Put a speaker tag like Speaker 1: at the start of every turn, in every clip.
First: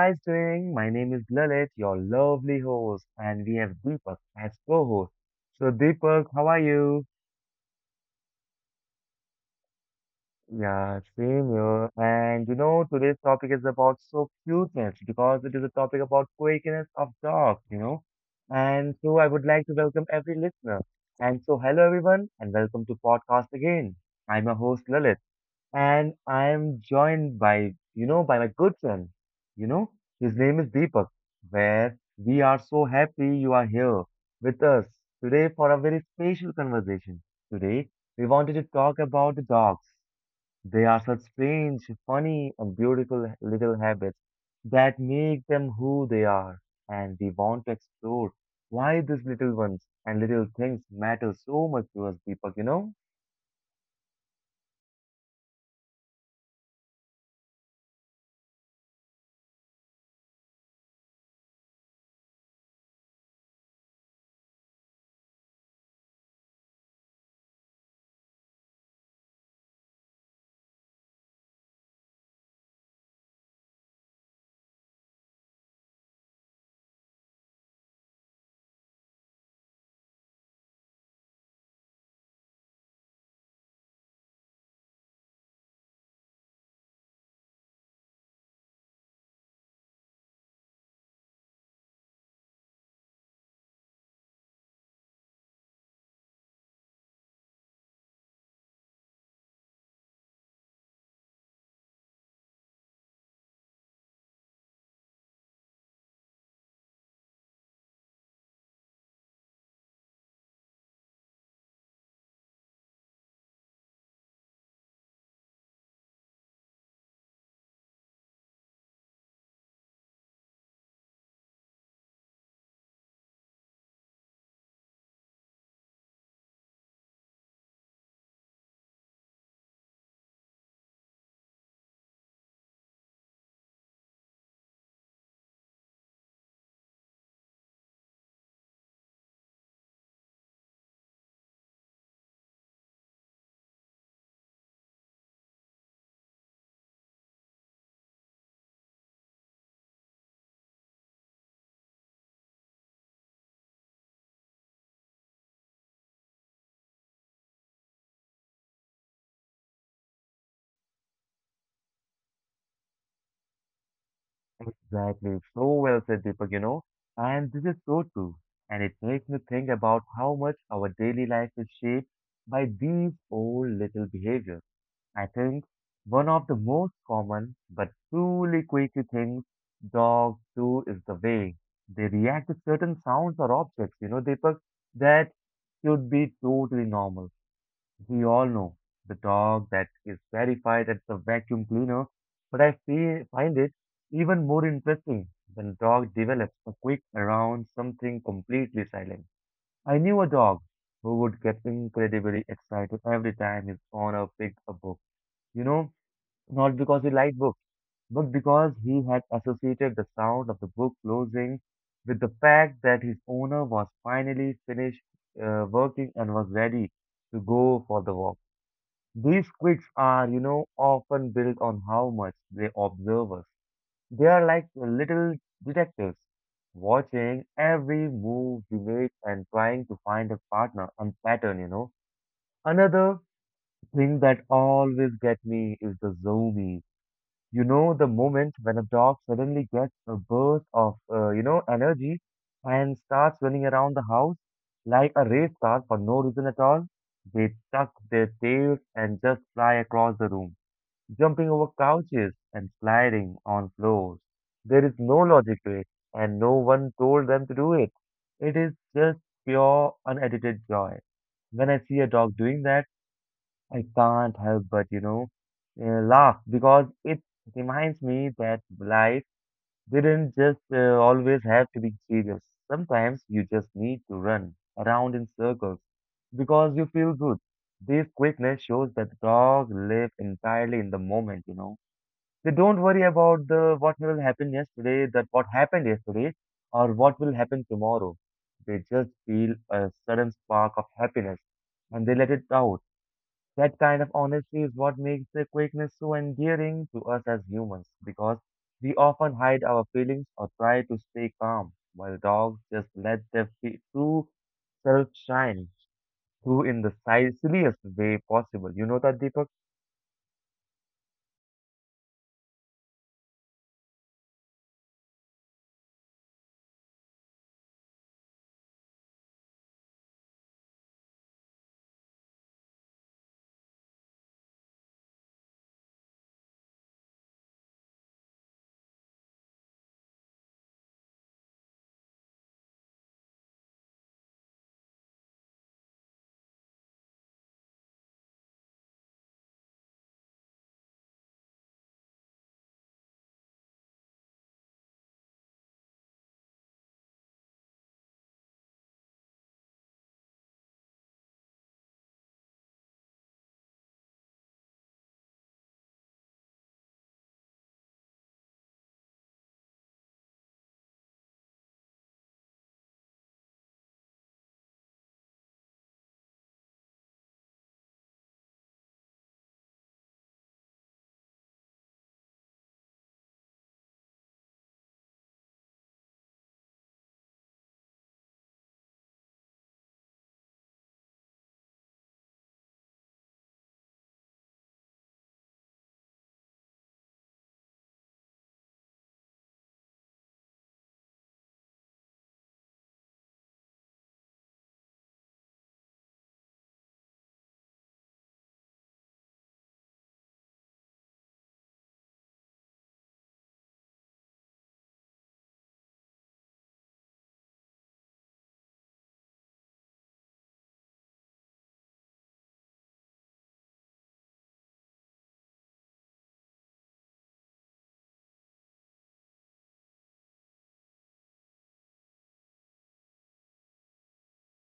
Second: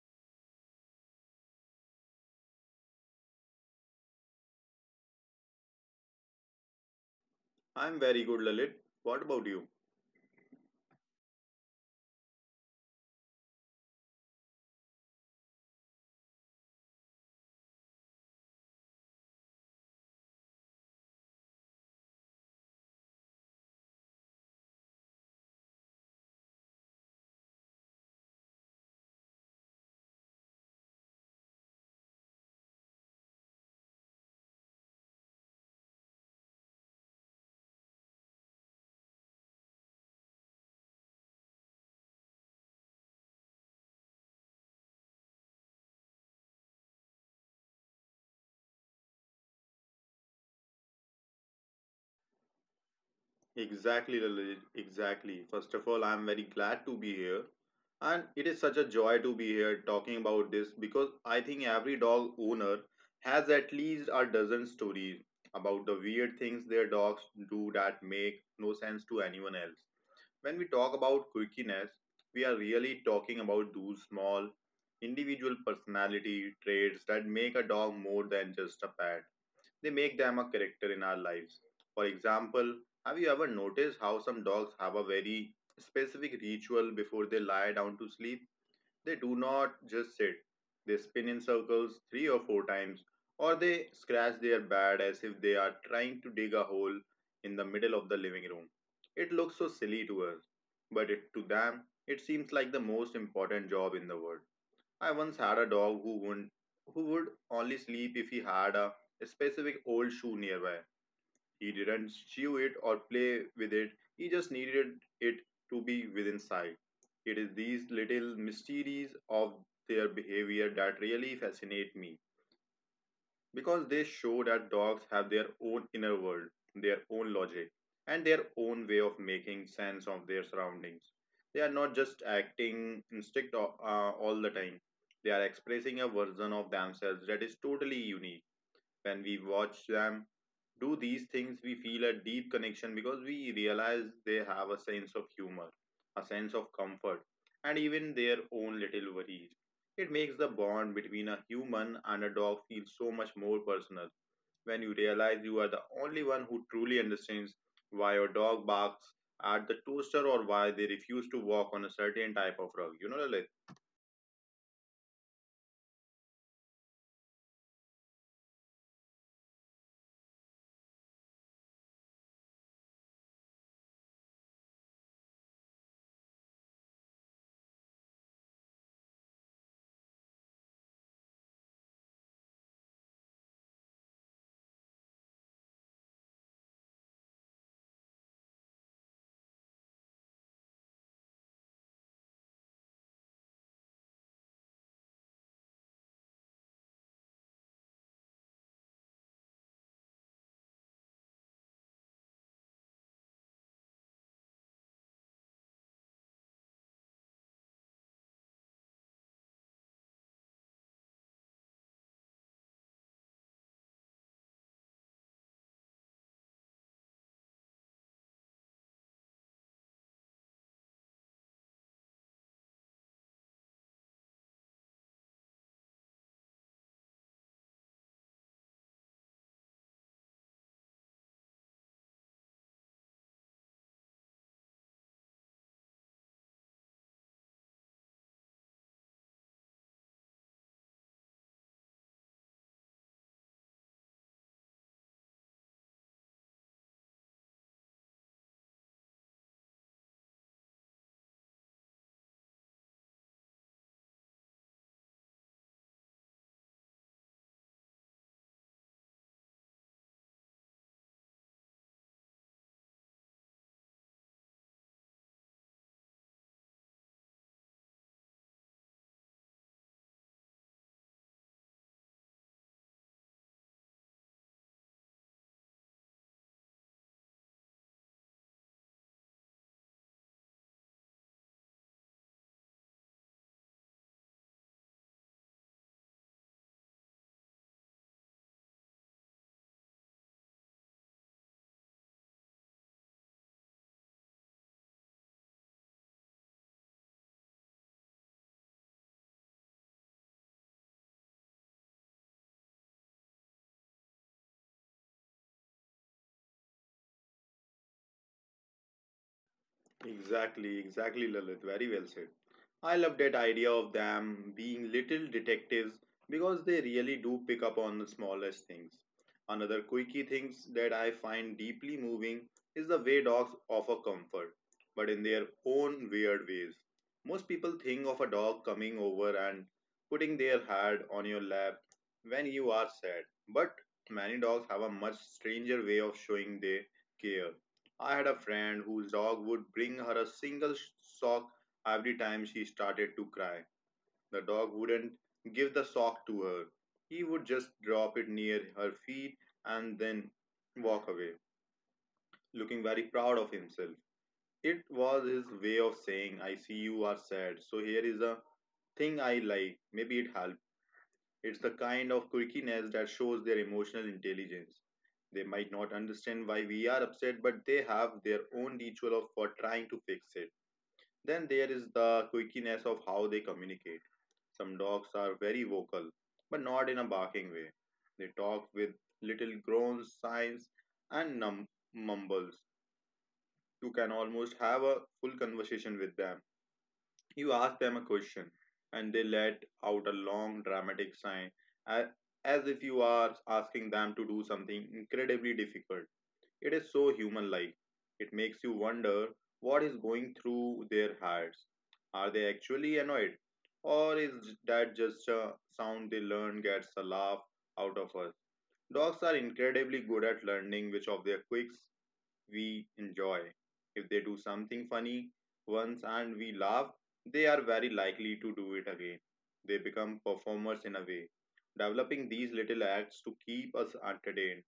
Speaker 1: guys doing? My name is Lalit, your lovely host, and we have Deepak as co-host. So, Deepak, how are you?
Speaker 2: I'm very good, Lalit. What about you?
Speaker 1: Yeah, same here. And today's topic is about so cuteness because it is a topic about quirkiness of dogs. And so, I would like to welcome every listener. And so, hello everyone, and welcome to podcast again. I'm your host Lalit. And I am joined by, by my good friend. You know, his name is Deepak, where we are so happy you are here with us today for a very special conversation. Today, we wanted to talk about the dogs. They are such strange, funny, and beautiful little habits that make them who they are. And we want to explore why these little ones and little things matter so much to us, Deepak?
Speaker 2: Exactly, Lalit. Exactly. First of all, I'm very glad to be here. And it is such a joy to be here talking about this because I think every dog owner has at least a dozen stories about the weird things their dogs do that make no sense to anyone else. When we talk about quirkiness, we are really talking about those small individual personality traits that make a dog more than just a pet. They make them a character in our lives. For example, have you ever noticed how some dogs have a very specific ritual before they lie down to sleep? They do not just sit, they spin in circles three or four times, or they scratch their bed as if they are trying to dig a hole in the middle of the living room. It looks so silly to us, but it, to them, it seems like the most important job in the world. I once had a dog who wouldn't, who would only sleep if he had a specific old shoe nearby. He didn't chew it or play with it. He just needed it to be within sight. It is these little mysteries of their behavior that really fascinate me because they show that dogs have their own inner world, their own logic, and their own way of making sense of their surroundings. They are not just acting instinct all the time, they are expressing a version of themselves that is totally unique. When we watch them do these things, we feel a deep connection because we realize they have a sense of humor, a sense of comfort, and even their own little worries. It makes the bond between a human and a dog feel so much more personal when you realize you are the only one who truly understands why your dog barks at the toaster or why they refuse to walk on a certain type of rug.
Speaker 1: Exactly. So well said, Deepak, and this is so true. And it makes me think about how much our daily life is shaped by these old little behaviors. I think one of the most common but truly quirky things dogs do is the way they react to certain sounds or objects, Deepak, that should be totally normal. We all know the dog that is terrified at the vacuum cleaner, but I feel, find it even more interesting when dog develops a quick around something completely silent. I knew a dog who would get incredibly excited every time his owner picked a book. You know, not because he liked books, but because he had associated the sound of the book closing with the fact that his owner was finally finished working and was ready to go for the walk. These quirks are, often built on how much they observe us. They are like little detectives, watching every move we make and trying to find a partner and pattern. Another thing that always gets me is the zoomies. You know, the moment when a dog suddenly gets a burst of, energy and starts running around the house like a race car for no reason at all, they tuck their tails and just fly across the room jumping over couches and sliding on floors. There is no logic to it, and no one told them to do it. It is just pure, unedited joy. When I see a dog doing that, I can't help but laugh because it reminds me that life didn't just always have to be serious. Sometimes you just need to run around in circles because you feel good. This quickness shows that the dog live entirely in the moment, you know. They don't worry about the what will happen yesterday, that what happened yesterday, or what will happen tomorrow. They just feel a sudden spark of happiness and they let it out. That kind of honesty is what makes the quickness so endearing to us as humans because we often hide our feelings or try to stay calm, while dogs just let their true self shine through in the silliest way possible. You know that, Deepak?
Speaker 2: Exactly, exactly, Lalit. Very well said. I love that idea of them being little detectives because they really do pick up on the smallest things. Another quirky things that I find deeply moving is the way dogs offer comfort, but in their own weird ways. Most people think of a dog coming over and putting their head on your lap when you are sad, but many dogs have a much stranger way of showing their care. I had a friend whose dog would bring her a single sock every time she started to cry. The dog wouldn't give the sock to her. He would just drop it near her feet and then walk away, looking very proud of himself. It was his way of saying, I see you are sad, so here is a thing I like. Maybe it helps. It's the kind of quirkiness that shows their emotional intelligence. They might not understand why we are upset, but they have their own ritual for trying to fix it. Then there is the quirkiness of how they communicate. Some dogs are very vocal, but not in a barking way. They talk with little groans, sighs, and mumbles. You can almost have a full conversation with them. You ask them a question, and they let out a long, dramatic sigh, a- as if you are asking them to do something incredibly difficult. It is so human like. It makes you wonder what is going through their heads. Are they actually annoyed? Or is that just a sound they learn gets a laugh out of us? Dogs are incredibly good at learning which of their quirks we enjoy. If they do something funny once and we laugh, they are very likely to do it again. They become performers in a way. Developing these little acts to keep us entertained,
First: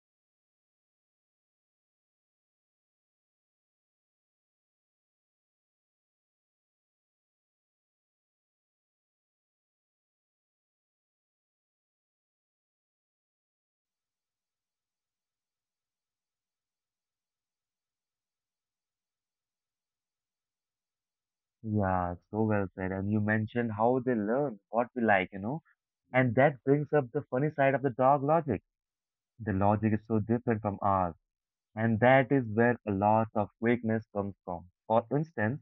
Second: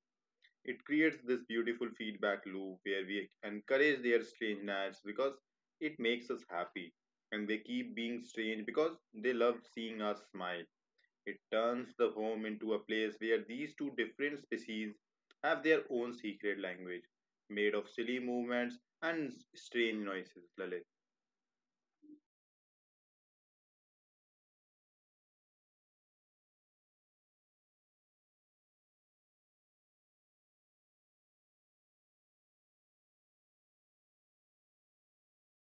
Speaker 2: it creates this beautiful feedback loop where we encourage their strangeness because it makes us happy. And they keep being strange because they love seeing us smile. It turns the home into a place where these two different species have their own secret language, made of silly movements and strange noises, Lalit.
Speaker 1: Yeah, so well said. And you mentioned how they learn what we like, you know. And that brings up the funny side of the dog logic. The logic is so different from ours, and that is where a lot of weakness comes from. For instance,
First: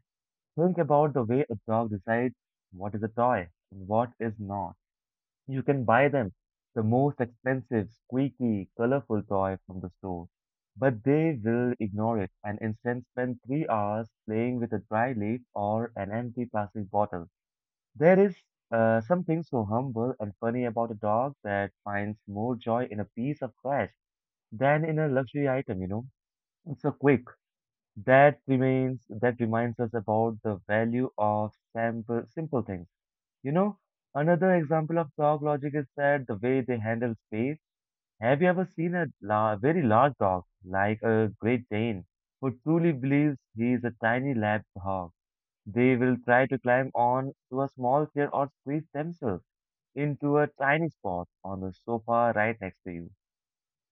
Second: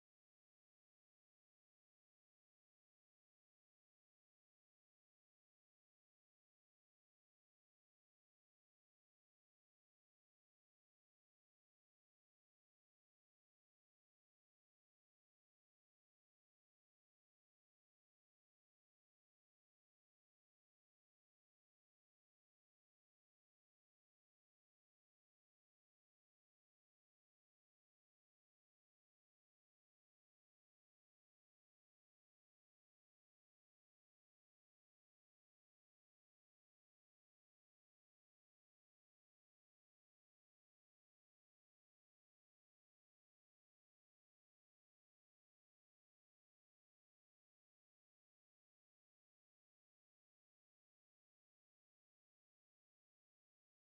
Speaker 1: think about the way a dog decides what is a toy and what is not. You can buy them the most expensive, squeaky, colorful toy from the store, but they will ignore it and instead spend 3 hours playing with a dry leaf or an empty plastic bottle. There is something so humble and funny about a dog that finds more joy in a piece of trash than in a luxury item, you know. It's so quick. That remains that reminds us about the value of simple things. You know, another example of dog logic is that the way they handle space. Have you ever seen a la very large dog, like a Great Dane, who truly believes he is a tiny lab dog? They will try to climb on to a small chair or squeeze themselves into a tiny spot on the sofa right next to you,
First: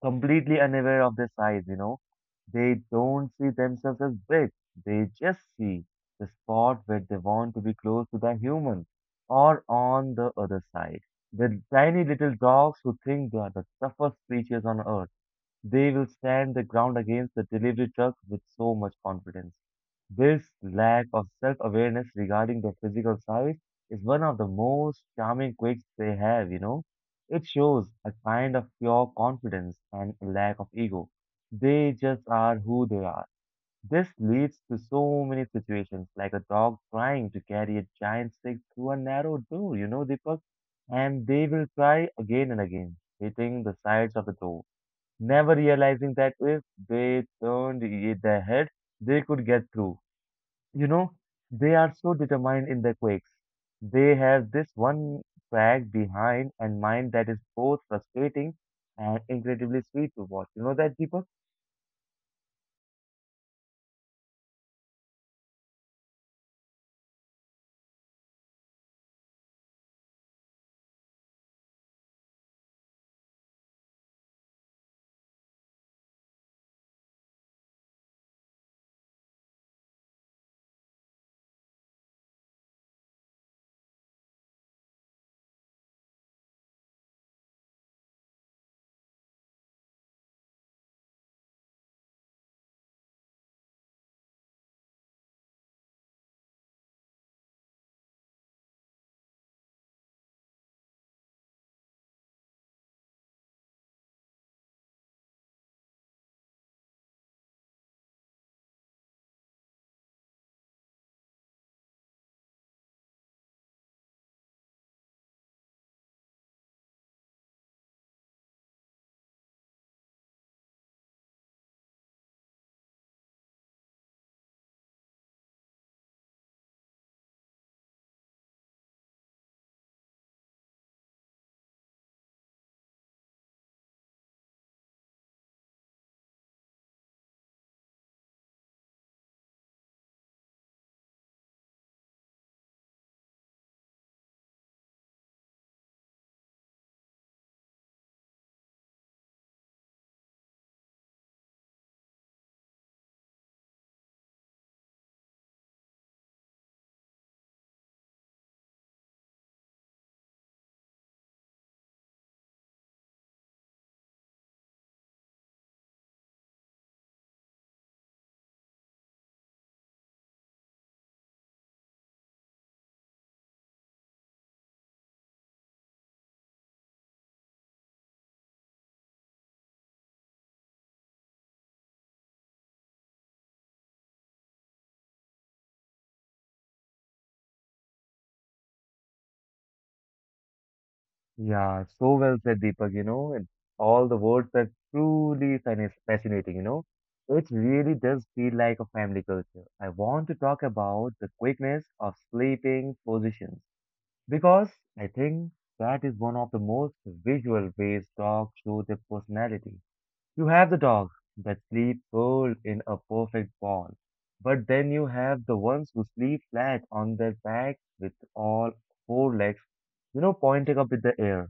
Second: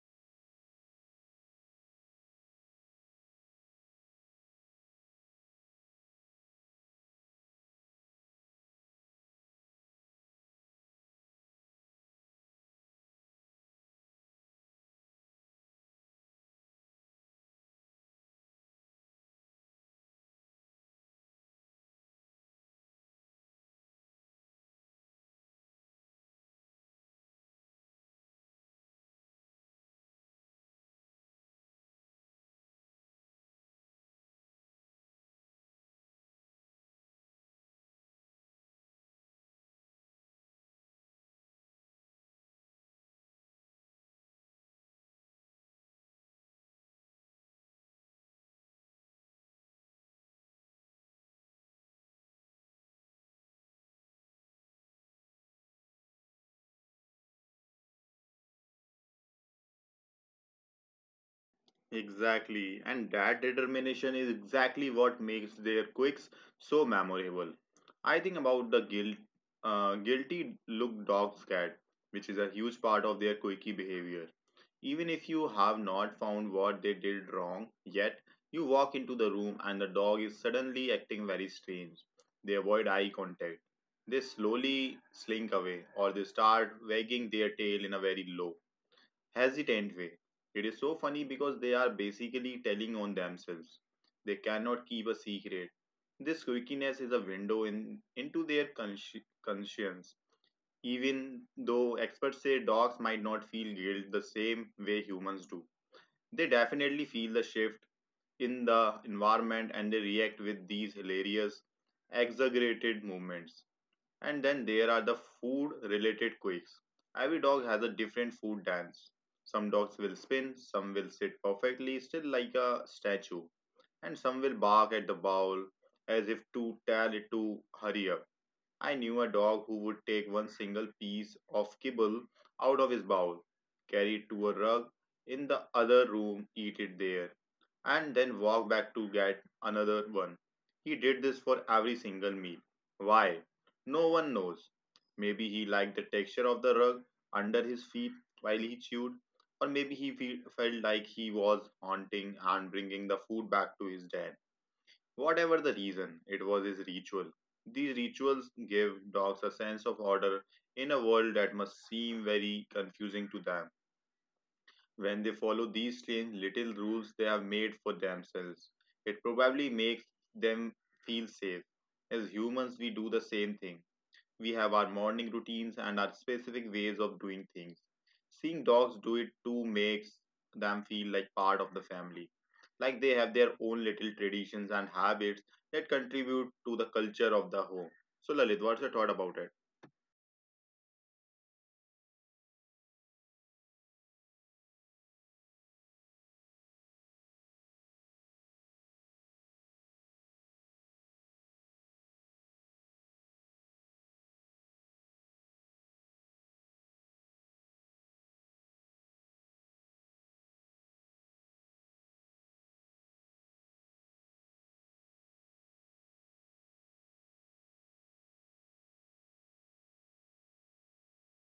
Speaker 1: completely unaware of their size, you know. They don't see themselves as big, they just see the spot where they want to be close to the humans or on the other side. The tiny little dogs who think they are the toughest creatures on earth they will stand the ground against the delivery truck with so much confidence. This lack of self awareness regarding their physical size is one of the most charming quirks they have, you know. It shows a kind of pure confidence and a lack of ego. They just are who they are. This leads to so many situations, like a dog trying to carry a giant stick through a narrow door, you know, Deepak, and they will try again and again, hitting the sides of the door never realizing that if they turned their heads, they could get through. You know, they are so determined in their quakes. They have this one track behind and mind that is both frustrating and incredibly sweet to watch. You know that, Deepak?
Speaker 2: Exactly, and that determination is exactly what makes their quirks so memorable. I think about the guilty look dog's cat, which is a huge part of their quirky behavior. Even if you have not found what they did wrong yet, you walk into the room and the dog is suddenly acting very strange. They avoid eye contact. They slowly slink away or they start wagging their tail in a very low, hesitant way. It is so funny because they are basically telling on themselves. They cannot keep a secret. This squeakiness is a window into their conscience. Even though experts say dogs might not feel guilt the same way humans do, they definitely feel the shift in the environment and they react with these hilarious, exaggerated movements. And then there are the food related quakes. Every dog has a different food dance. Some dogs will spin, some will sit perfectly still like a statue, and some will bark at the bowl as if to tell it to hurry up. I knew a dog who would take one single piece of kibble out of his bowl, carry it to a rug in the other room, eat it there, and then walk back to get another one. He did this for every single meal. Why? No one knows. Maybe he liked the texture of the rug under his feet while he chewed, or maybe he felt like he was haunting and bringing the food back to his den. Whatever the reason, it was his ritual. These rituals give dogs a sense of order in a world that must seem very confusing to them. When they follow these strange little rules they have made for themselves, it probably makes them feel safe. As humans, we do the same thing. We have our morning routines and our specific ways of doing things. Seeing dogs do it too makes them feel like part of the family, like they have their own little traditions and habits that contribute to the culture of the home. So, Lalit, what's your thought about it?
Speaker 1: Yeah, so well said, Deepak, and all the words are truly fascinating, you know. It really does feel like a family culture. I want to talk about the quickness of sleeping positions because I think that is one of the most visual ways dogs show their personality. You have the dogs that sleep curled in a perfect ball, but then you have the ones who sleep flat on their back with all four legs, pointing up in the air.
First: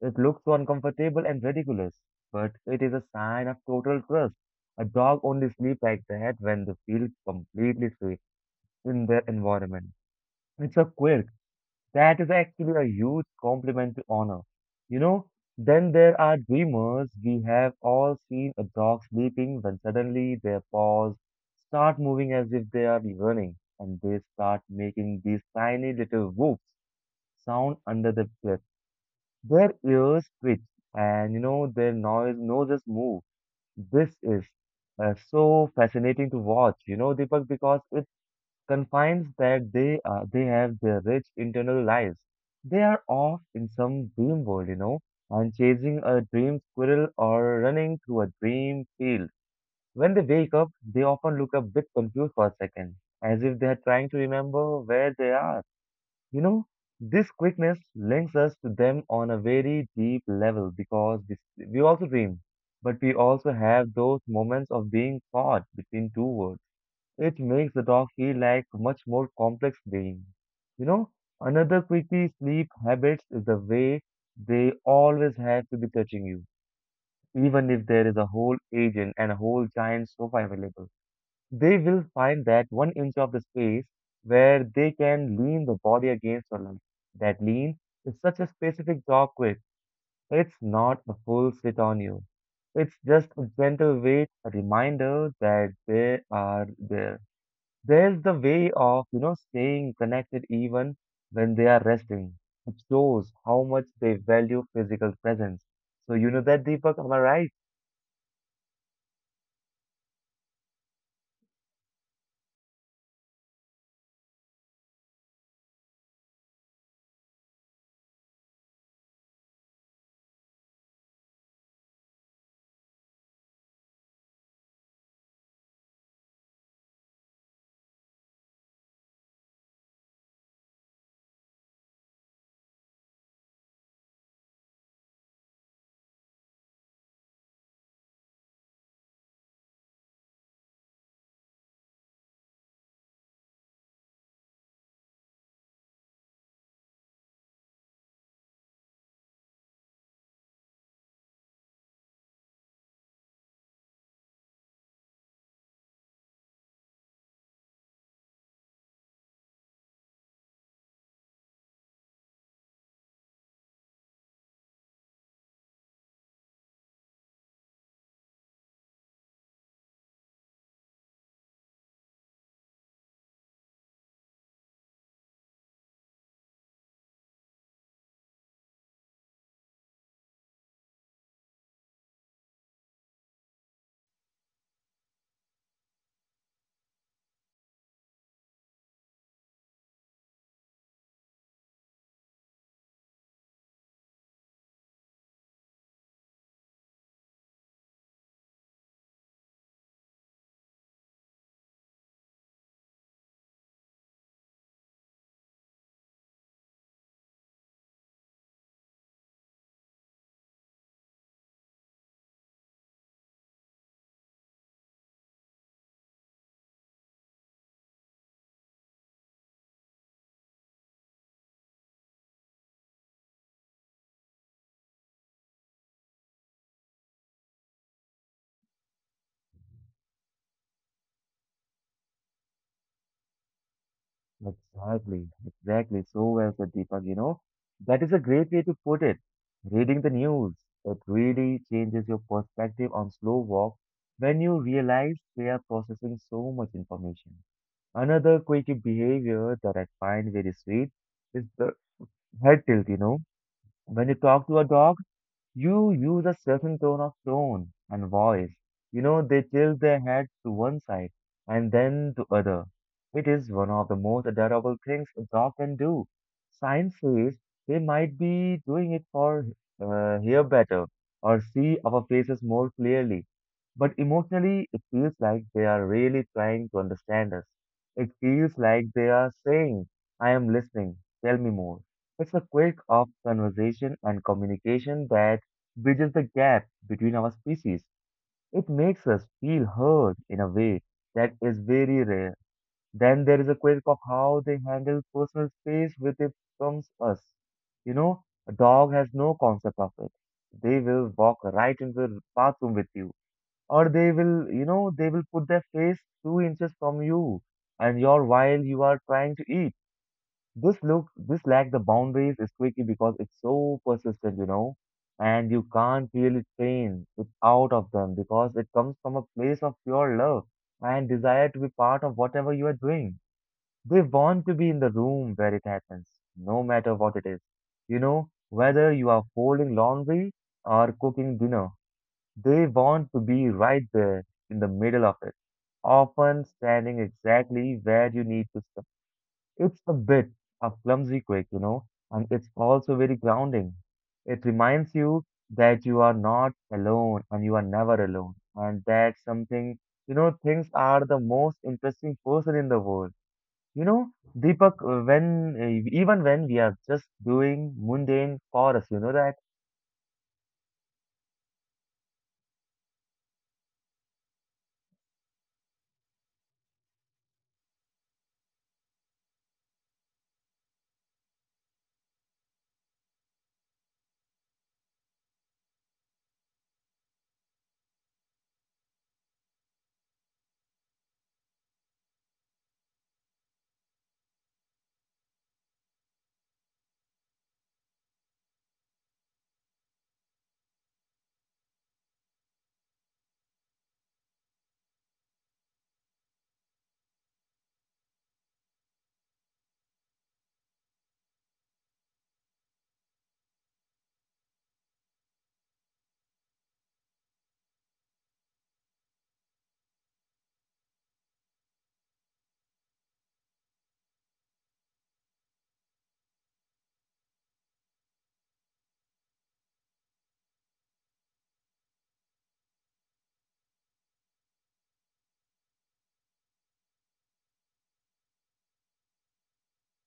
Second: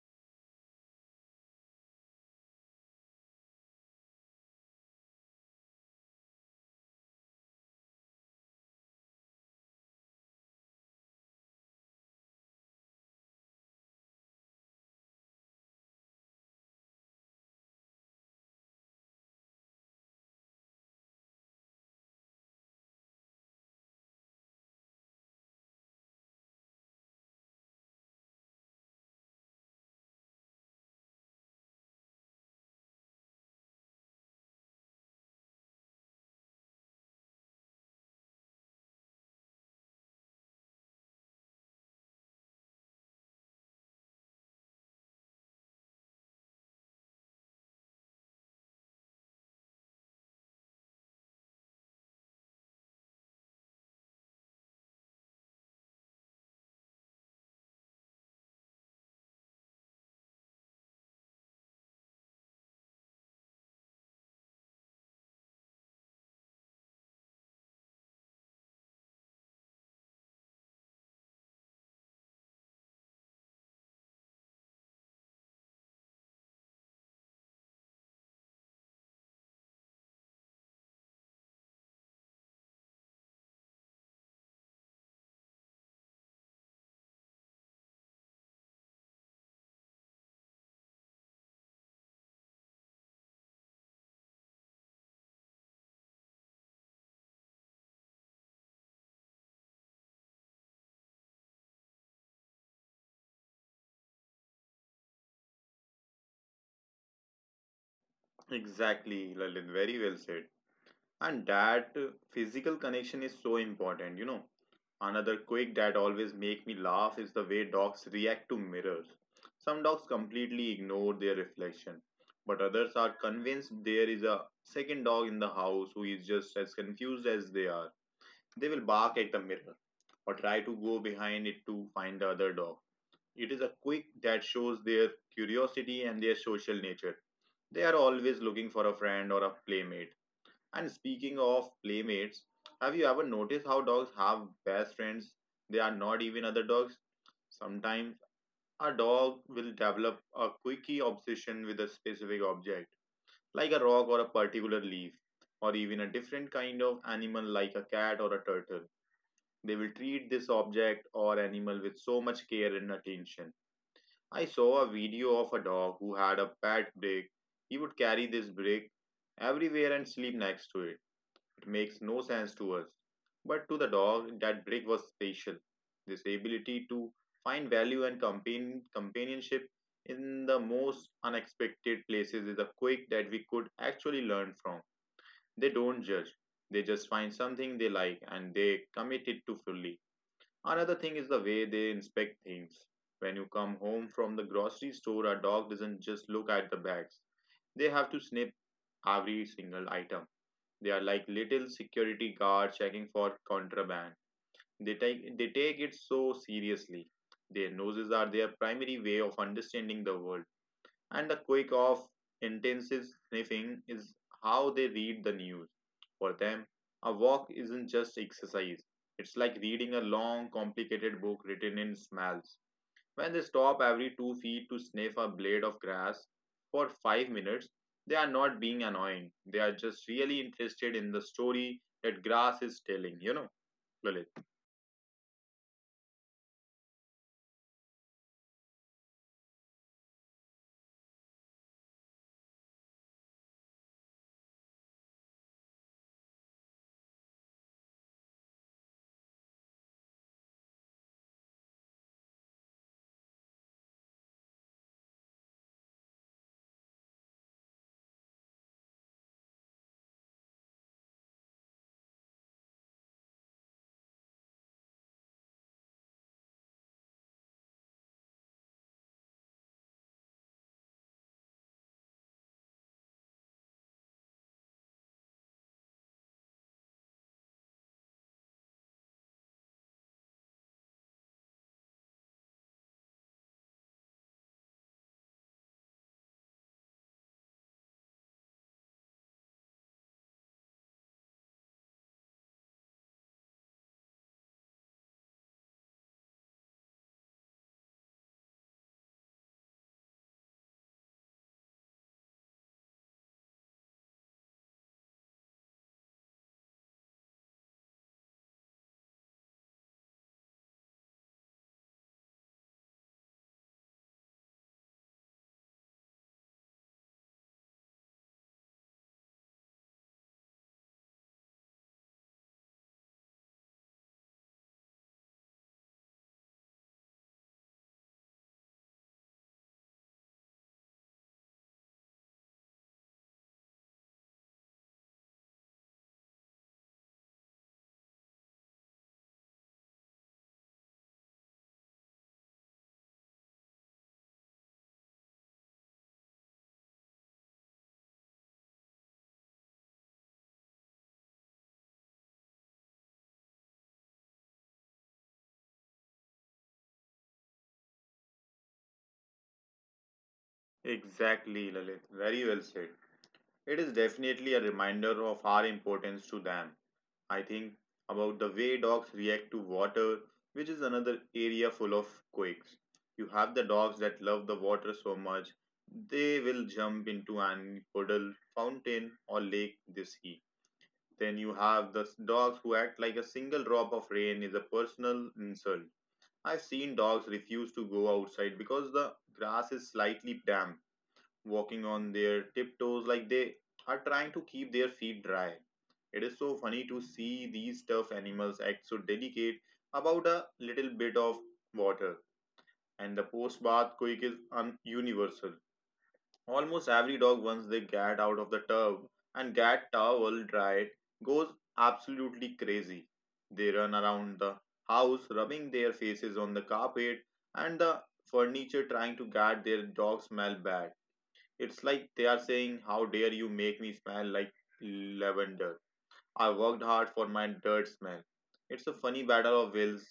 Speaker 1: It looks so uncomfortable and ridiculous, but it is a sign of total trust. A dog only sleeps like that when they feel completely safe in their environment. It's a quirk that is actually a huge compliment to honor. You know, then there are dreamers. We have all seen a dog sleeping when suddenly their paws start moving as if they are running and they start making these tiny little whoops sound under the breath. Their ears twitch and you know their noise noses move. This is so fascinating to watch, you know, Deepak, because confines that they have their rich internal lives. They are off in some dream world, you know, and chasing a dream squirrel or running through a dream field. When they wake up, they often look a bit confused for a second, as if they are trying to remember where they are. You know, this quickness links us to them on a very deep level because we also dream, but we also have those moments of being caught between two worlds it makes the dog feel like much more complex being. You know, another quirky sleep habits is the way they always have to be touching you. Even if there is a whole agent and a whole giant sofa available, they will find that one inch of the space where they can lean the body against your leg. That lean is such a specific dog quirk. It's not a full sit on you. It's just a gentle weight, a reminder that they are there. There's the way of, staying connected even when they are resting. It shows how much they value physical presence. So you know that, Deepak, am I right?
Speaker 2: Exactly, Lalit. Very well said. And that physical connection is so important, you know. Another quick that always make me laugh is the way dogs react to mirrors. Some dogs completely ignore their reflection, but others are convinced there is a second dog in the house who is just as confused as they are. They will bark at the mirror or try to go behind it to find the other dog. It is a quick that shows their curiosity and their social nature. They are always looking for a friend or a playmate. And speaking of playmates, have you ever noticed how dogs have best friends? They are not even other dogs. Sometimes a dog will develop a quickie obsession with a specific object, like a rock or a particular leaf, or even a different kind of animal like a cat or a turtle. They will treat this object or animal with so much care and attention. I saw a video of a dog who had a pet brick. He would carry this brick everywhere and sleep next to it. Makes no sense to us. But to the dog, that break was special. This ability to find value and companionship in the most unexpected places is a quirk that we could actually learn from. They don't judge, they just find something they like and they commit it to fully. Another thing is the way they inspect things. When you come home from the grocery store, a dog doesn't just look at the bags, they have to sniff every single item. They are like little security guards checking for contraband. They take it so seriously. Their noses are their primary way of understanding the world, and the quick of intensive sniffing is how they read the news. For them, a walk isn't just exercise. It's like reading a long, complicated book written in smells. When they stop every 2 feet to sniff a blade of grass for 5 minutes, they are not being annoying. They are just really interested in the story that grass is telling, you know, Lalit.
Speaker 1: Exactly, exactly. So well said, Deepak, you know. That is a great way to put it. Reading the news, it really changes your perspective on slow walk when you realize they are processing so much information. Another quirky behavior that I find very sweet is the head tilt, you know. When you talk to a dog, you use a certain tone of tone and voice. You know, they tilt their head to one side and then to other. It is one of the most adorable things a dog can do. Science says they might be doing it for hear better or see our faces more clearly. But emotionally, it feels like they are really trying to understand us. It feels like they are saying, I am listening, tell me more. It's a quick of conversation and communication that bridges the gap between our species. It makes us feel heard in a way that is very rare. Then there is a quirk of how they handle personal space with it comes us. You know, a dog has no concept of it. They will walk right into the bathroom with you, or they will, you know, they will put their face 2 inches from you and you're while you are trying to eat. This look this lack the boundaries is tricky because it's so persistent, you know, and you can't really train it out of them because it comes from a place of pure love and desire to be part of whatever you are doing. They want to be in the room where it happens, no matter what it is. You know, whether you are folding laundry or cooking dinner, they want to be right there in the middle of it, often standing exactly where you need to. It's a bit of clumsy quake, you know, and it's also very grounding. It reminds you that you are not alone and you are never alone, and that something, you know, things are the most interesting person in the world. You know, Deepak, when even when we are just doing mundane chores, you know that.
Speaker 2: Exactly, Lalit. Very well said. It is definitely a reminder of our importance to them. I think about the way dogs react to water, which is another area full of quakes. You have the dogs that love the water so much, they will jump into any puddle, fountain, or lake they see. Then you have the dogs who act like a single drop of rain is a personal insult. I've seen dogs refuse to go outside because the grass is slightly damp, walking on their tiptoes like they are trying to keep their feet dry. It is so funny to see these stuffed animals act so delicate about a little bit of water. And the post bath quick is universal. Almost every dog, once they get out of the tub and get towel dried, goes absolutely crazy. They run around the house, rubbing their faces on the carpet and the furniture, trying to get their dog smell bad. It's like they are saying, "How dare you make me smell like lavender? I worked hard for my dirt smell." It's a funny battle of wills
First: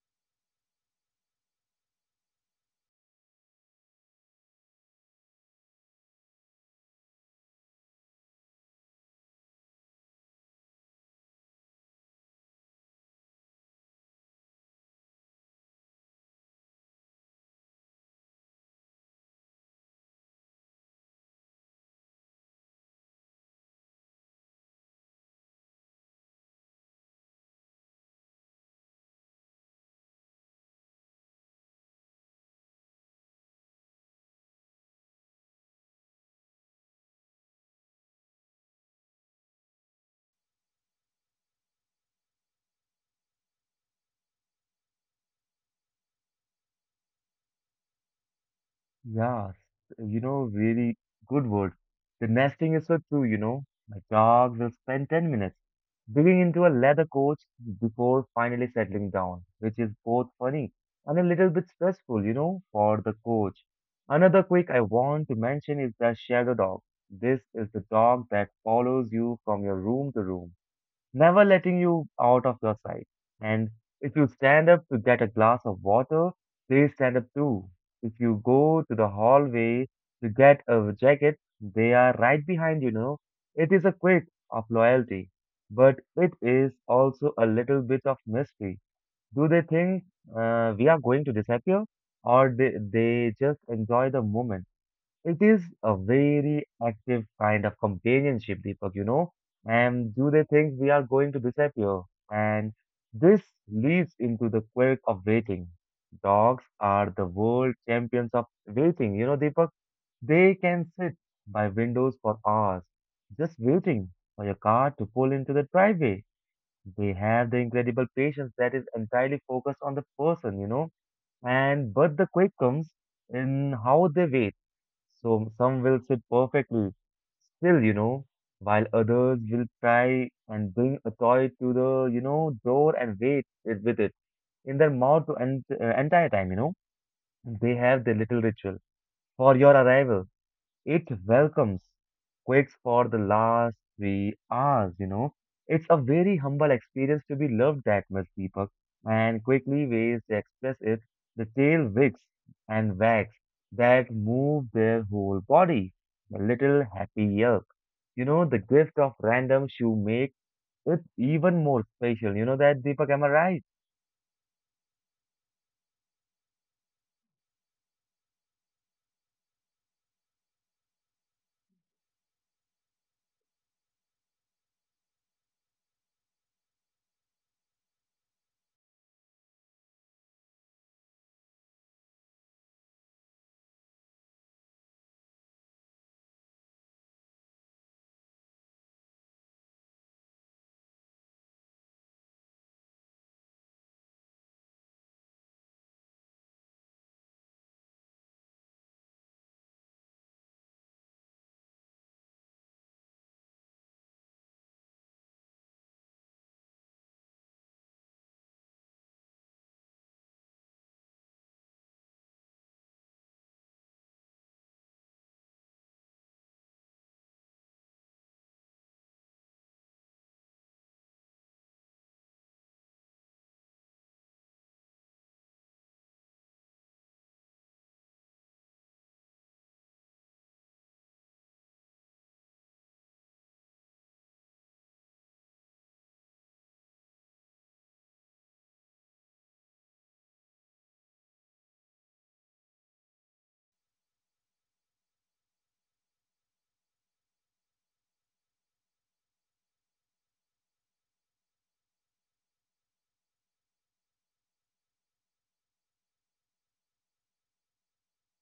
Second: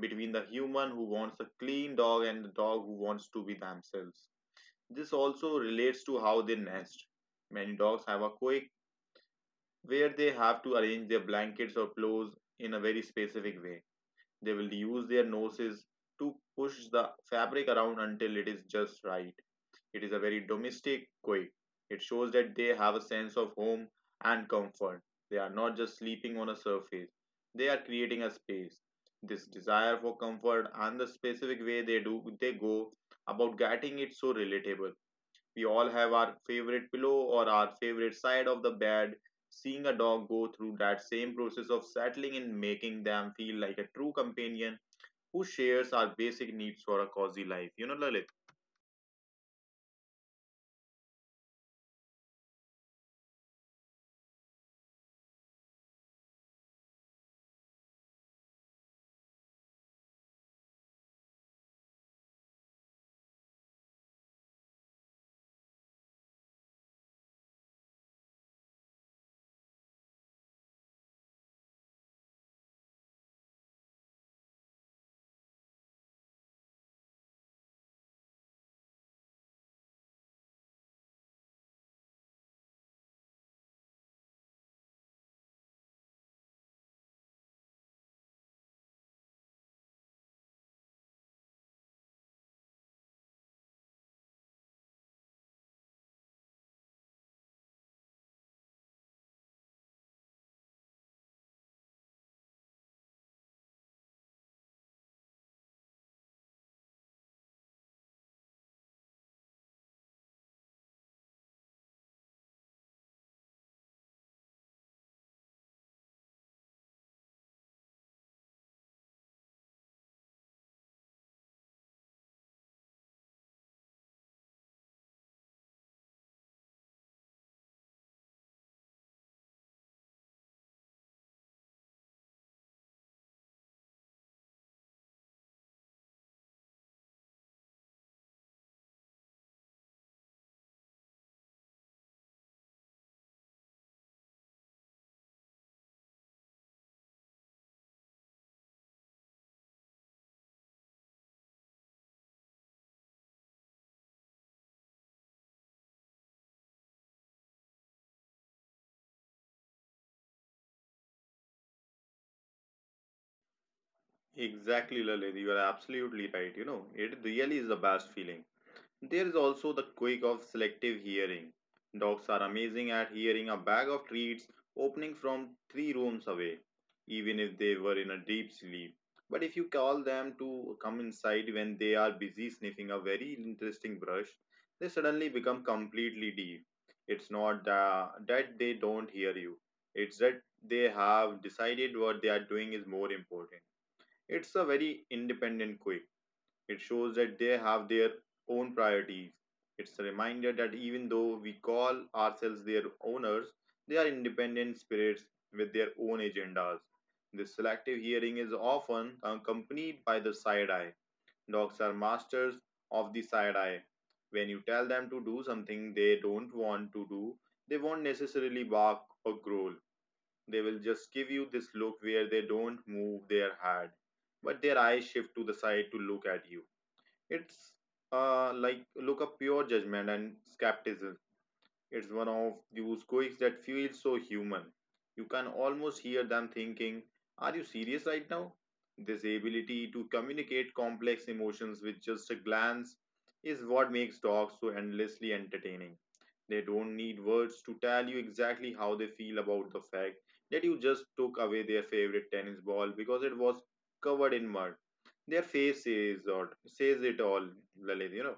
Speaker 2: between the human who wants a clean dog and the dog who wants to be themselves. This also relates to how they nest. Many dogs have a quake where they have to arrange their blankets or pillows in a very specific way. They will use their noses to push the fabric around until it is just right. It is a very domestic quake. It shows that they have a sense of home and comfort. They are not just sleeping on a surface, they are creating a space. This desire for comfort and the specific way they go about getting it so relatable. We all have our favorite pillow or our favorite side of the bed. Seeing a dog go through that same process of settling and making them feel like a true companion who shares our basic needs for a cozy life. You know, Lalit?
Speaker 1: Yeah, you know, really good word. The nesting is so true, you know. My dog will spend 10 minutes digging into a leather coach before finally settling down, which is both funny and a little bit stressful, you know, for the coach. Another quick I want to mention is the shadow dog. This is the dog that follows you from your room to room, never letting you out of your sight. And if you stand up to get a glass of water, they stand up too. If you go to the hallway to get a jacket, they are right behind you know. It is a quid of loyalty, but it is also a little bit of mystery. Do they think we are going to disappear, or they just enjoy the moment? It is a very active kind of companionship, Deepak, you know. And do they think we are going to disappear? And this leads into the quirk of waiting. Dogs are the world champions of waiting, you know, Deepak. They can sit by windows for hours, just waiting for your car to pull into the driveway. They have the incredible patience that is entirely focused on the person, you know. And but the quirk comes in how they wait. So some will sit perfectly still, you know, while others will try and bring a toy to the, you know, door and wait it with it in their mouth to entire time, you know. They have their little ritual for your arrival. It welcomes quakes for the last 3 hours, you know. It's a very humble experience to be loved that much, Deepak. And quickly ways to express it, the tail wicks and wags that move their whole body. The little happy yerk. You know, the gift of random shoe make it even more special. You know that, Deepak, am I right?
Speaker 2: Exactly, Lalit. You are absolutely right. You know, it really is the best feeling. There is also the quirk of selective hearing. Dogs are amazing at hearing a bag of treats opening from three rooms away, even if they were in a deep sleep. But if you call them to come inside when they are busy sniffing a very interesting brush, they suddenly become completely deaf. It's not that they don't hear you, it's that they have decided what they are doing is more important. It's a very independent quake. It shows that they have their own priorities. It's a reminder that even though we call ourselves their owners, they are independent spirits with their own agendas. This selective hearing is often accompanied by the side eye. Dogs are masters of the side eye. When you tell them to do something they don't want to do, they won't necessarily bark or growl. They will just give you this look where they don't move their head, but their eyes shift to the side to look at you. It's like look of pure judgment and skepticism. It's one of those quirks that feel so human. You can almost hear them thinking, "Are you serious right now?" This ability to communicate complex emotions with just a glance is what makes dogs so endlessly entertaining. They don't need words to tell you exactly how they feel about the fact that you just took away their favorite tennis ball because it was covered in mud. Their face says, or says it all, Lalit, you know.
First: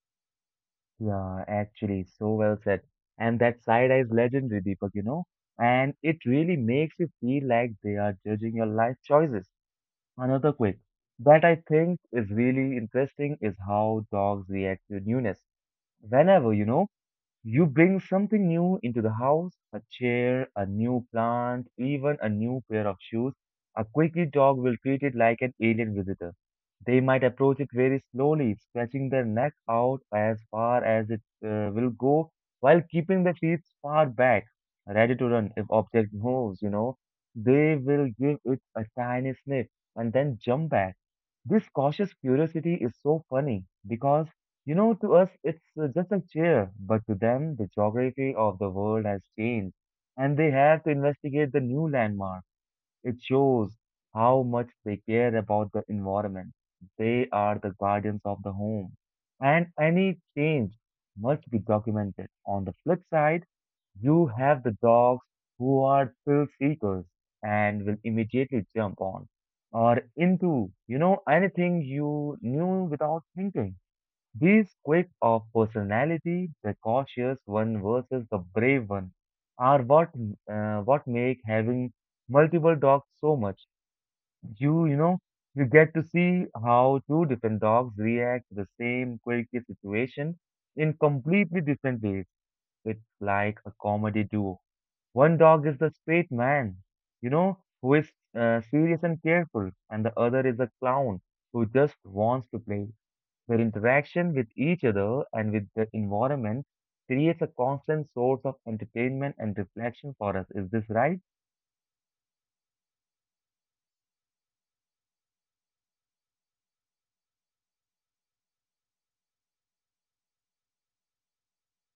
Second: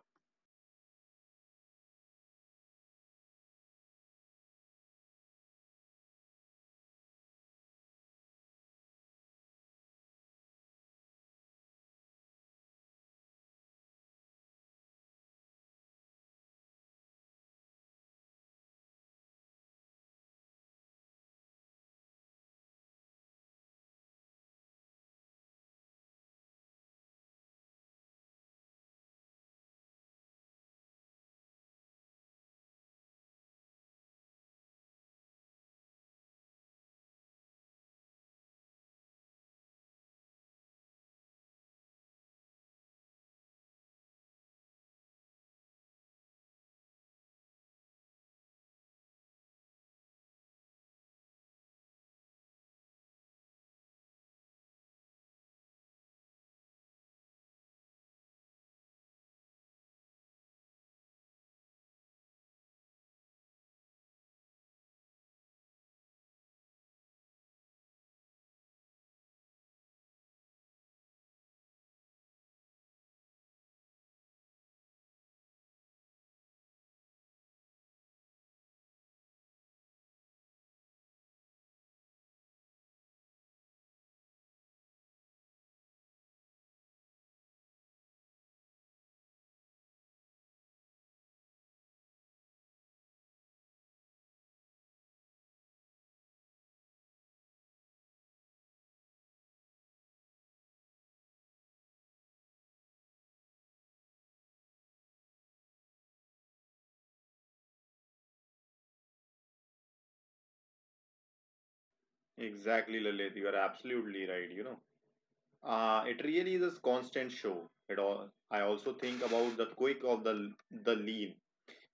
Speaker 1: Yeah, actually, so well said. And that side eye is legendary, Deepak, you know? And it really makes you feel like they are judging your life choices. Another quick that I think is really interesting is how dogs react to newness. Whenever, you know, you bring something new into the house, a chair, a new plant, even a new pair of shoes. A quirky dog will treat it like an alien visitor. They might approach it very slowly, stretching their neck out as far as it will go, while keeping their feet far back, ready to run if object moves, you know. They will give it a tiny sniff and then jump back. This cautious curiosity is so funny because, you know, to us, it's just a chair, but to them, the geography of the world has changed, and they have to investigate the new landmark. It shows how much they care about the environment. They are the guardians of the home, and any change must be documented. On the flip side, you have the dogs who are thrill seekers and will immediately jump on or into, you know, anything you knew without thinking. These quirks of personality, the cautious one versus the brave one, are what make having multiple dogs so much. You know, you get to see how two different dogs react to the same quirky situation in completely different ways. It's like a comedy duo. One dog is the straight man, you know, who is serious and careful, and the other is a clown who just wants to play. Their interaction with each other and with the environment creates a constant source of entertainment and reflection for us. Is this right?
Speaker 2: Exactly, Lalit. You are absolutely right. You know, it really is a constant show. It all. I also think about the quick of the lean.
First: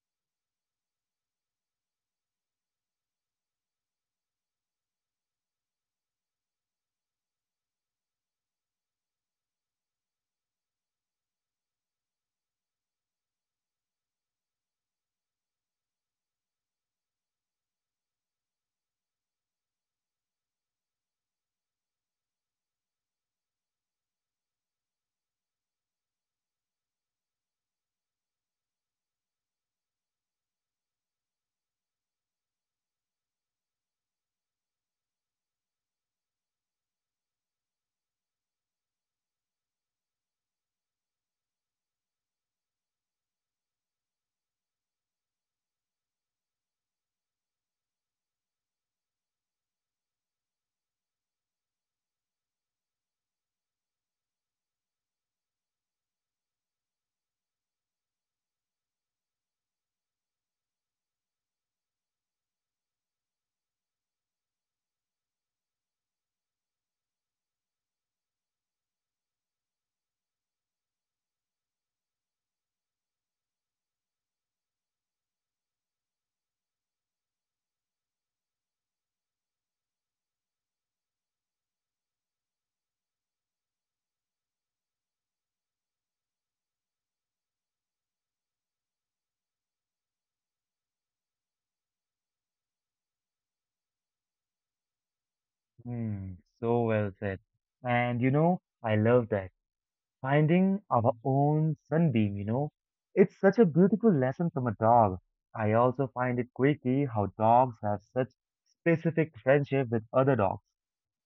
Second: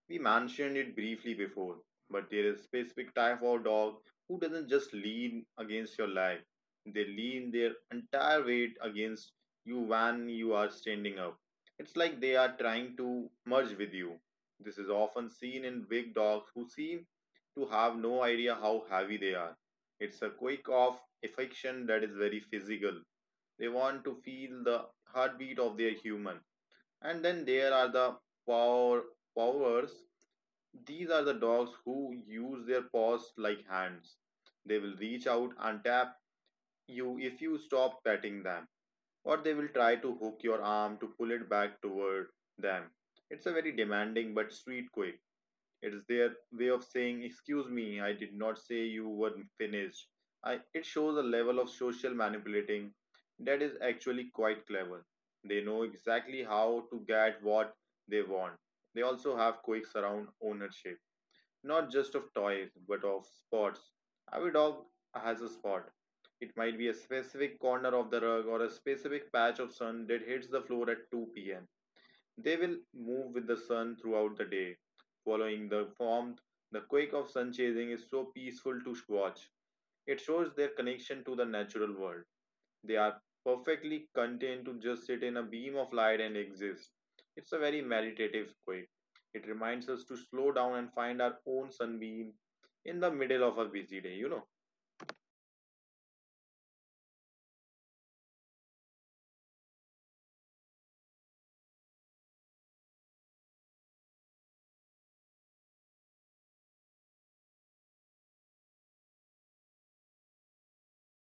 Speaker 2: We mentioned it briefly before, but there is a specific type of dog who doesn't just lean against your leg. They lean their entire weight against you when you are standing up. It's like they are trying to merge with you. This is often seen in big dogs who seem to have no idea how heavy they are. It's a quake of affection that is very physical. They want to feel the heartbeat of their human. And then there are the power powers. These are the dogs who use their paws like hands. They will reach out and tap you if you stop petting them, or they will try to hook your arm to pull it back toward them. It's a very demanding but sweet quip. It is their way of saying, "Excuse me, I did not say you were finished." It shows a level of social manipulating that is actually quite clever. They know exactly how to get what they want. They also have quirks around ownership, not just of toys but of spots. Every dog has a spot. It might be a specific corner of the rug or a specific patch of sun that hits the floor at 2 pm. They will move with the sun throughout the day, following the warmth. The quake of sun chasing is so peaceful to watch. It shows their connection to the natural world. They are perfectly content to just sit in a beam of light and exist. It's a very meditative quake. It reminds us to slow down and find our own sunbeam in the middle of a busy day, you know.
Speaker 1: Hmm, so well said. And you know, I love that. Finding our own sunbeam, you know, it's such a beautiful lesson from a dog. I also find it quirky how dogs have such specific friendship with other dogs.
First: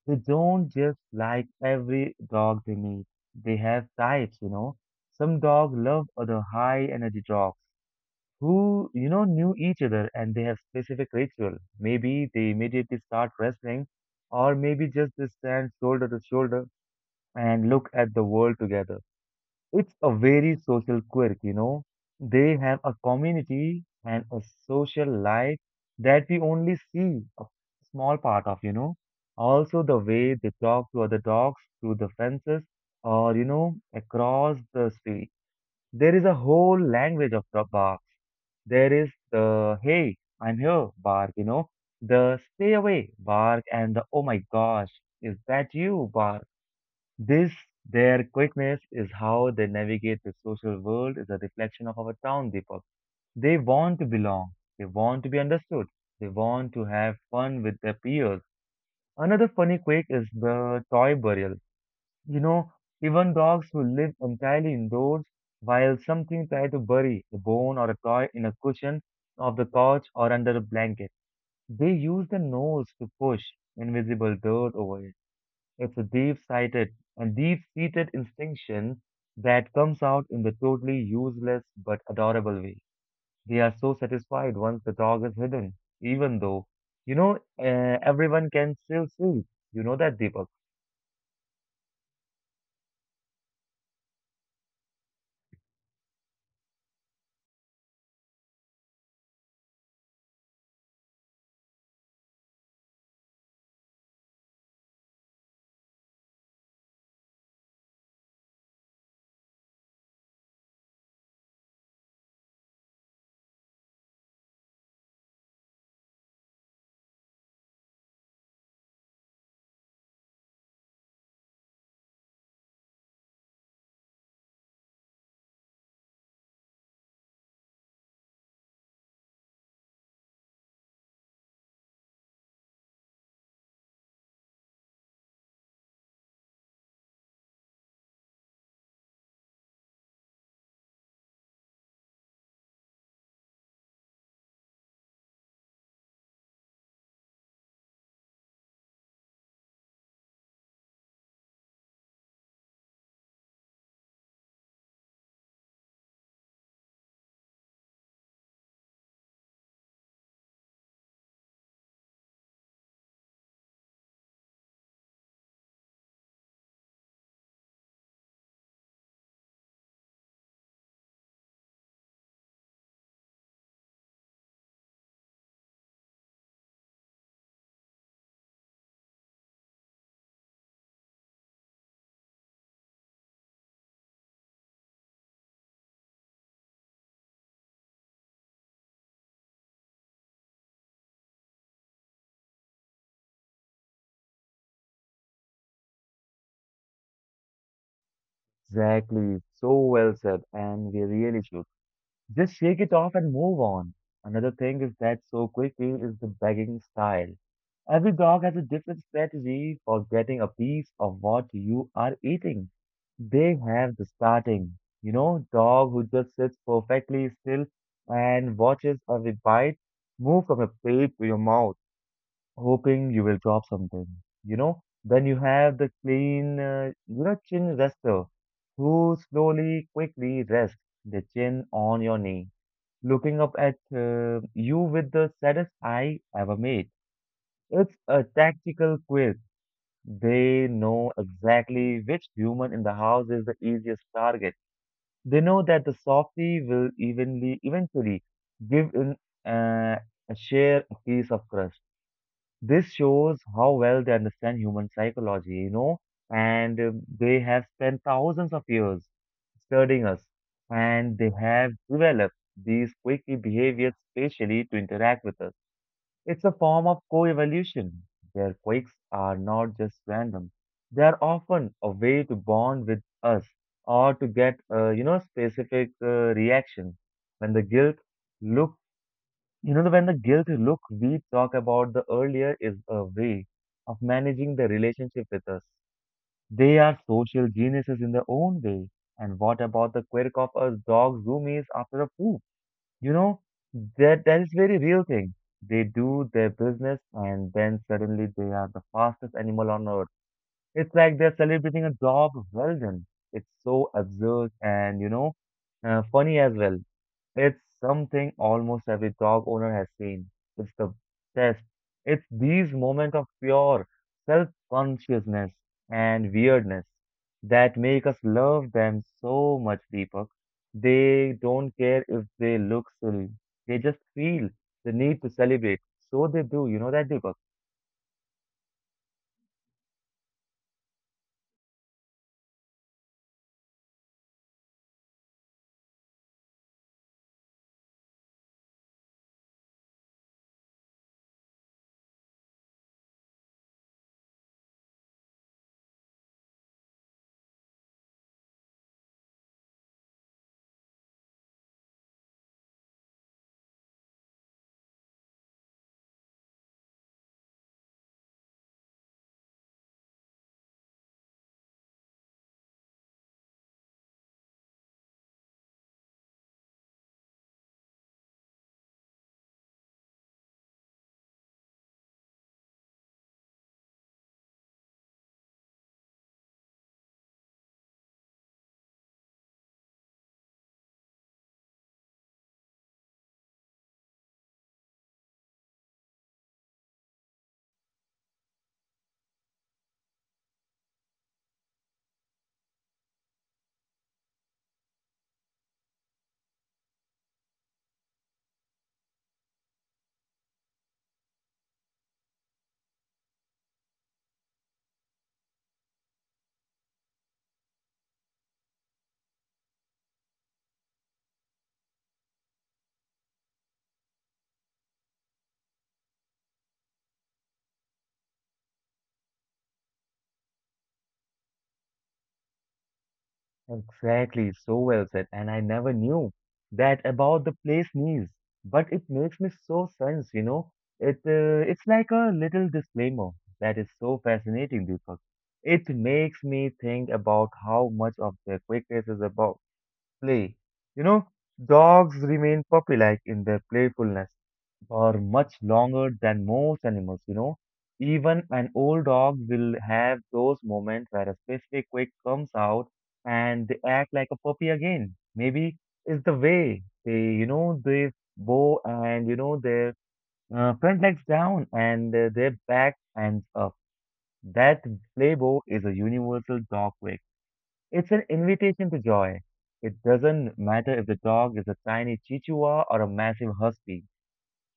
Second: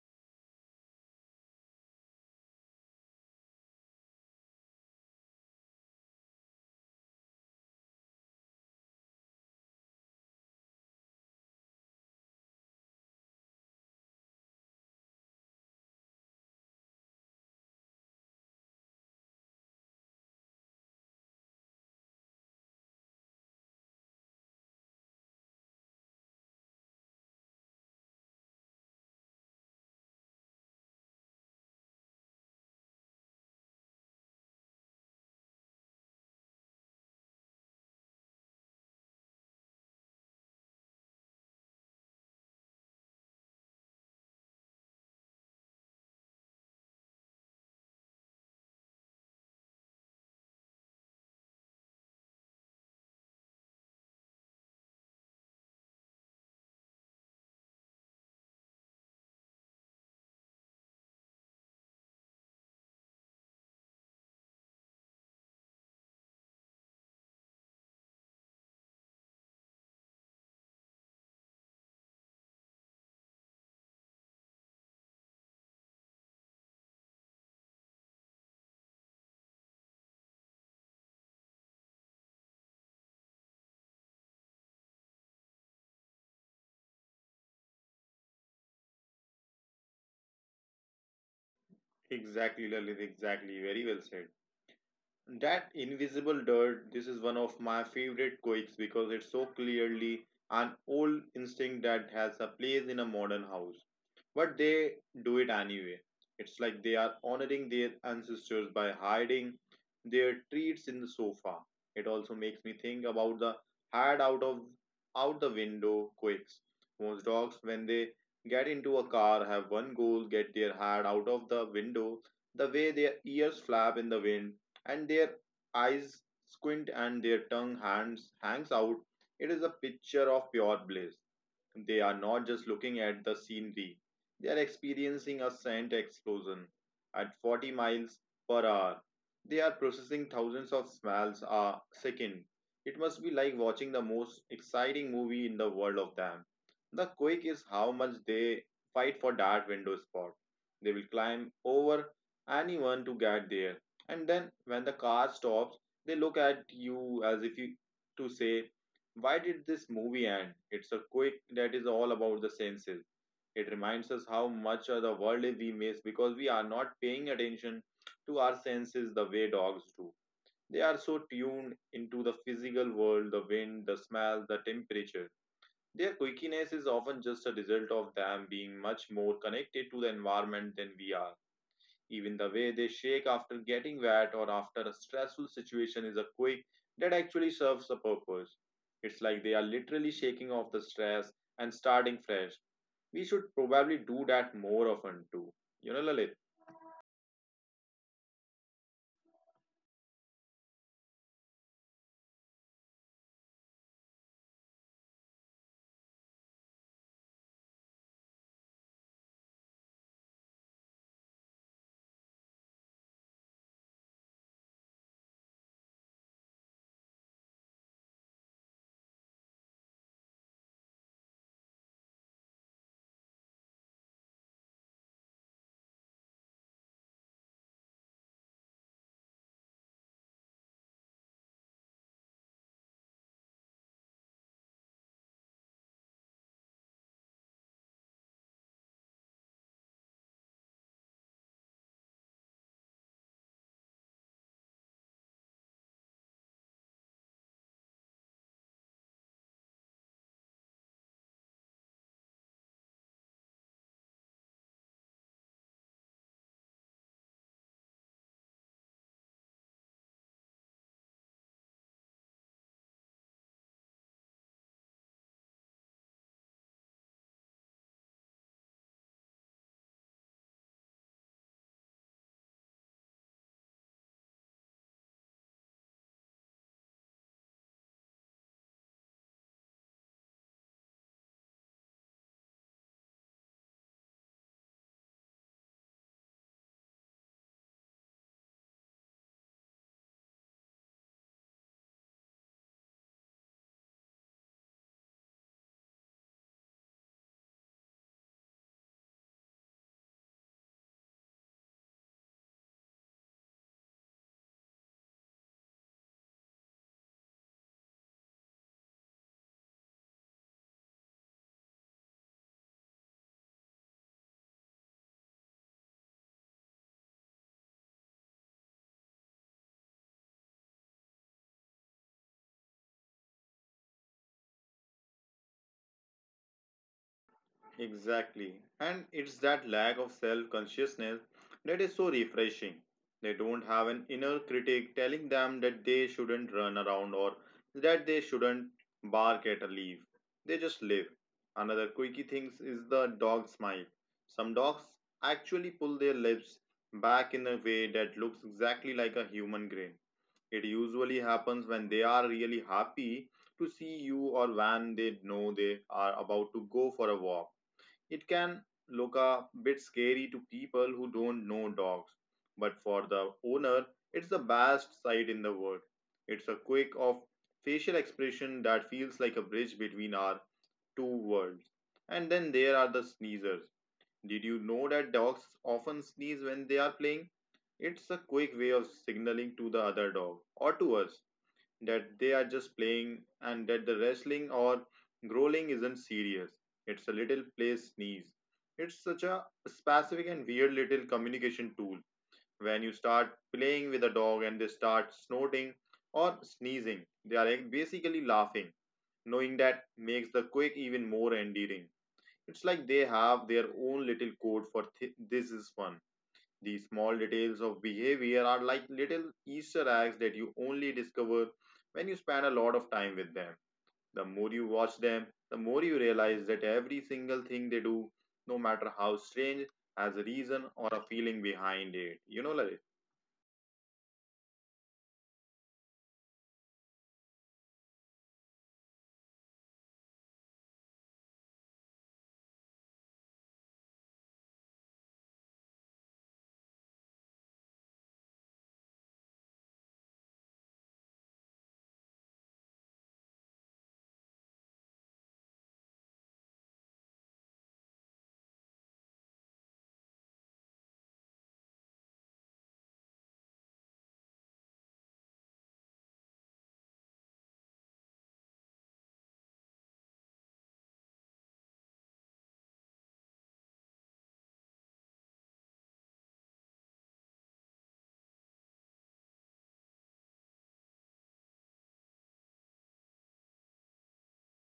Speaker 1: They don't just like every dog they meet. They have types, you know. Some dogs love other high energy dogs who, you know, knew each other and they have specific ritual. Maybe they immediately start wrestling, or maybe just they stand shoulder to shoulder and look at the world together. It's a very social quirk, you know. They have a community and a social life that we only see a small part of, you know. Also, the way they talk to other dogs through the fences or, you know, across the street. There is a whole language of the bark. There is the hey, I'm here bark, you know, the stay away bark, and the oh my gosh, is that you bark? This, their quickness, is how they navigate the social world is a reflection of our town, Deepak. They want to belong. They want to be understood. They want to have fun with their peers. Another funny quirk is the toy burial. You know, even dogs who live entirely indoors while something try to bury a bone or a toy in a cushion of the couch or under a blanket. They use the nose to push invisible dirt over it. It's a deep-sighted and deep-seated instinction that comes out in the totally useless but adorable way. They are so satisfied once the dog is hidden, even though, you know, everyone can still see. You know that, Deepak?
Speaker 2: Exactly, Lalit, exactly. Very well said. That invisible dirt, this is one of my favorite quakes because it's so clearly an old instinct that has a place in a modern house. But they do it anyway. It's like they are honoring their ancestors by hiding their treats in the sofa. It also makes me think about the hide out of out the window quakes. Most dogs, when they get into a car, have one goal: get their head out of the window. The way their ears flap in the wind and their eyes squint and their tongue hands hangs out. It is a picture of pure bliss. They are not just looking at the scenery, they are experiencing a scent explosion at 40 miles per hour. They are processing thousands of smells a second. It must be like watching the most exciting movie in the world of them. The quake is how much they fight for that window spot. They will climb over anyone to get there. And then when the car stops, they look at you as if you to say, "Why did this movie end?" It's a quick that is all about the senses. It reminds us how much of the world we miss because we are not paying attention to our senses the way dogs do. They are so tuned into the physical world, the wind, the smell, the temperature. Their quickiness is often just a result of them being much more connected to the environment than we are. Even the way they shake after getting wet or after a stressful situation is a quick that actually serves a purpose. It's like they are literally shaking off the stress and starting fresh. We should probably do that more often too. You know, Lalit?
Speaker 1: Exactly. So well said. And we really should. Just shake it off and move on. Another thing is that so quickly is the begging style. Every dog has a different strategy for getting a piece of what you are eating. They have the starting, you know, dog who just sits perfectly still and watches every bite move from your plate to your mouth, hoping you will drop something, you know. Then you have the clean, you know, chin rester who slowly, quickly rests the chin on your knee, looking up at you with the saddest eye ever made. It's a tactical quiz. They know exactly which human in the house is the easiest target. They know that the softie will eventually give in, uh, a share a piece of crust. This shows how well they understand human psychology, you know, and they have spent thousands of years studying us, and they have developed these quirky behaviors specially to interact with us. It's a form of co-evolution. Their quirks are not just random; they are often a way to bond with us or to get, you know, specific reaction. When the guilt look when the guilt look we talk about the earlier is a way of managing the relationship with us. They are social geniuses in their own way. And what about the quirk of a dog zoomies after a poop? You know, that is very real thing. They do their business and then suddenly they are the fastest animal on earth. It's like they're celebrating a job well done. It's so absurd and, you know, funny as well. It's something almost every dog owner has seen. It's the best. It's these moments of pure self-consciousness and weirdness that make us love them so much, Deepak. They don't care if they look silly. They just feel the need to celebrate. So they do. You know that, Deepak?
Speaker 2: Exactly. And it's that lack of self consciousness that is so refreshing. They don't have an inner critic telling them that they shouldn't run around or that they shouldn't bark at a leaf. They just live. Another quirky thing is the dog smile. Some dogs actually pull their lips back in a way that looks exactly like a human grin. It usually happens when they are really happy to see you or when they know they are about to go for a walk. It can look a bit scary to people who don't know dogs, but for the owner, it's the best sight in the world. It's a quick of facial expression that feels like a bridge between our two worlds. And then there are the sneezers. Did you know that dogs often sneeze when they are playing? It's a quick way of signaling to the other dog or to us that they are just playing and that the wrestling or growling isn't serious. It's a little play sneeze. It's such a specific and weird little communication tool. When you start playing with a dog and they start snorting or sneezing, they are like basically laughing, knowing that makes the quake even more endearing. It's like they have their own little code for this is fun. These small details of behavior are like little Easter eggs that you only discover when you spend a lot of time with them. The more you watch them, the more you realize that every single thing they do, no matter how strange, has a reason or a feeling behind it. You know, Lalit?
Speaker 1: Exactly, so well said, and I never knew that about the place knees, but it makes me so sense, you know. It's like a little disclaimer that is so fascinating, Deepak. It makes me think about how much of their quickness is about play. You know, dogs remain puppy-like in their playfulness for much longer than most animals, you know. Even an old dog will have those moments where a specific quirk comes out and they act like a puppy again. Maybe it's the way they, you know, they bow, and, you know, their front legs down and their back ends up. That playbow is a universal dog quirk. It's an invitation to joy. It doesn't matter if the dog is a tiny chihuahua or a massive husky,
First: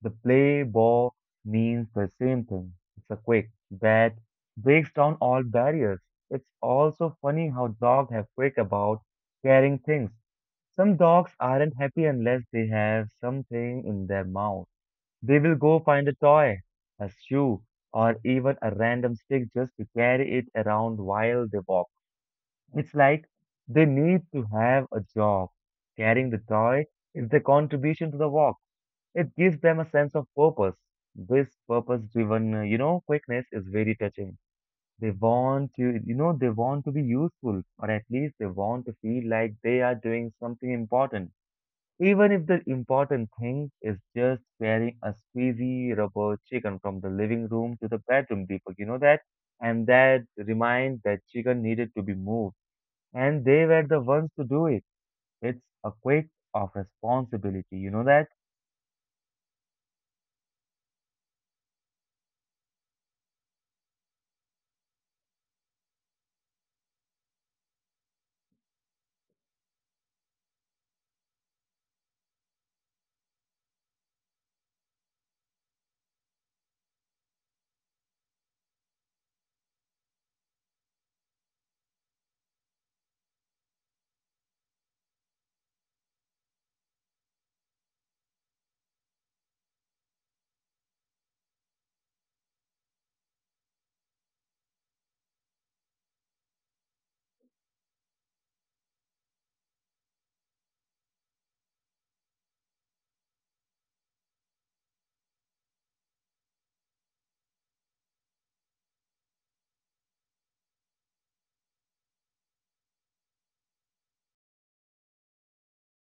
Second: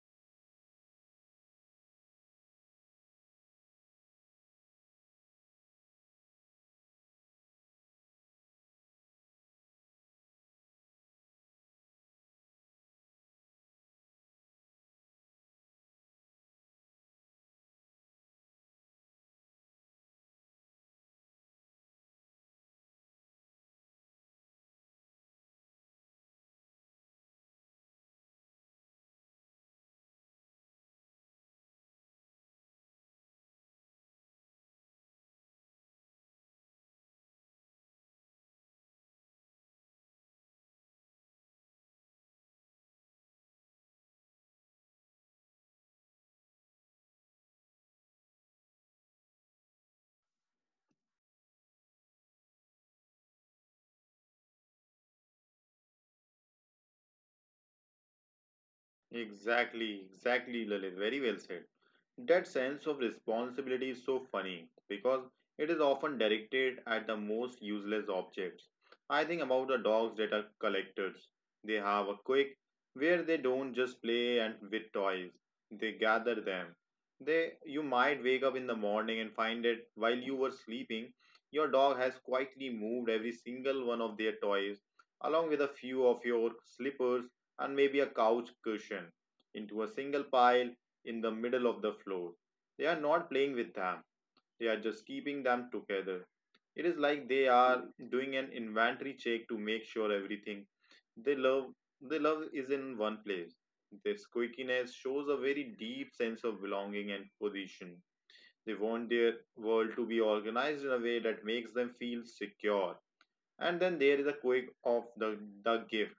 Speaker 1: the play ball means the same thing. It's a quick that breaks down all barriers. It's also funny how dogs have quick about carrying things. Some dogs aren't happy unless they have something in their mouth. They will go find a toy, a shoe, or even a random stick just to carry it around while they walk. It's like they need to have a job. Carrying the toy is their contribution to the walk. It gives them a sense of purpose. This purpose-driven quickness is very touching. They want to, they want to be useful, or at least they want to feel like they are doing something important, even if the important thing is just carrying a squeezy rubber chicken from the living room to the bedroom, Deepak. You know that, and that remind that chicken needed to be moved, and they were the ones to do it. It's a quick of responsibility. You know that.
Speaker 2: Exactly, exactly, Lalit. Very well said. That sense of responsibility is so funny because it is often directed at the most useless objects. I think about the dogs that are collectors. They have a quick where they don't just play and with toys. They gather them. They you might wake up in the morning and find that while you were sleeping, your dog has quietly moved every single one of their toys, along with a few of your slippers and maybe a couch cushion, into a single pile in the middle of the floor. They are not playing with them, they are just keeping them together. It is like they are doing an inventory check to make sure everything they love they love is in one place. This squeakiness shows a very deep sense of belonging and position. They want their world to be organized in a way that makes them feel secure. And then there is a quake of the gift.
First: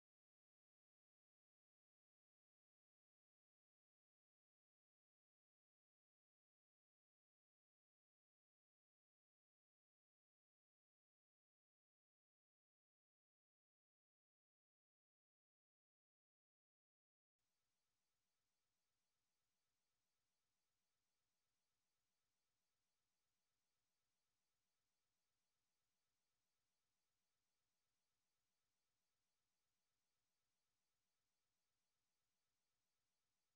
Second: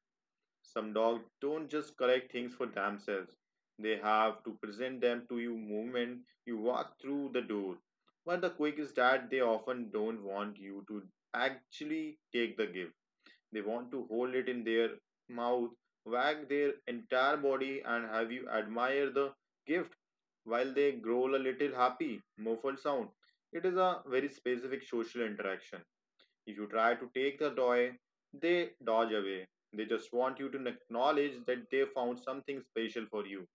Speaker 2: Some dogs don't just collect things for themselves. They have to present them to you moment you walk through the door. But the quick is that they often don't want you to actually take the gift. They want to hold it in their mouth, wag their entire body, and have you admire the gift while they growl a little happy, muffled sound. It is a very specific social interaction if you try to take the toy, they dodge away. They just want you to acknowledge that they found something special for you.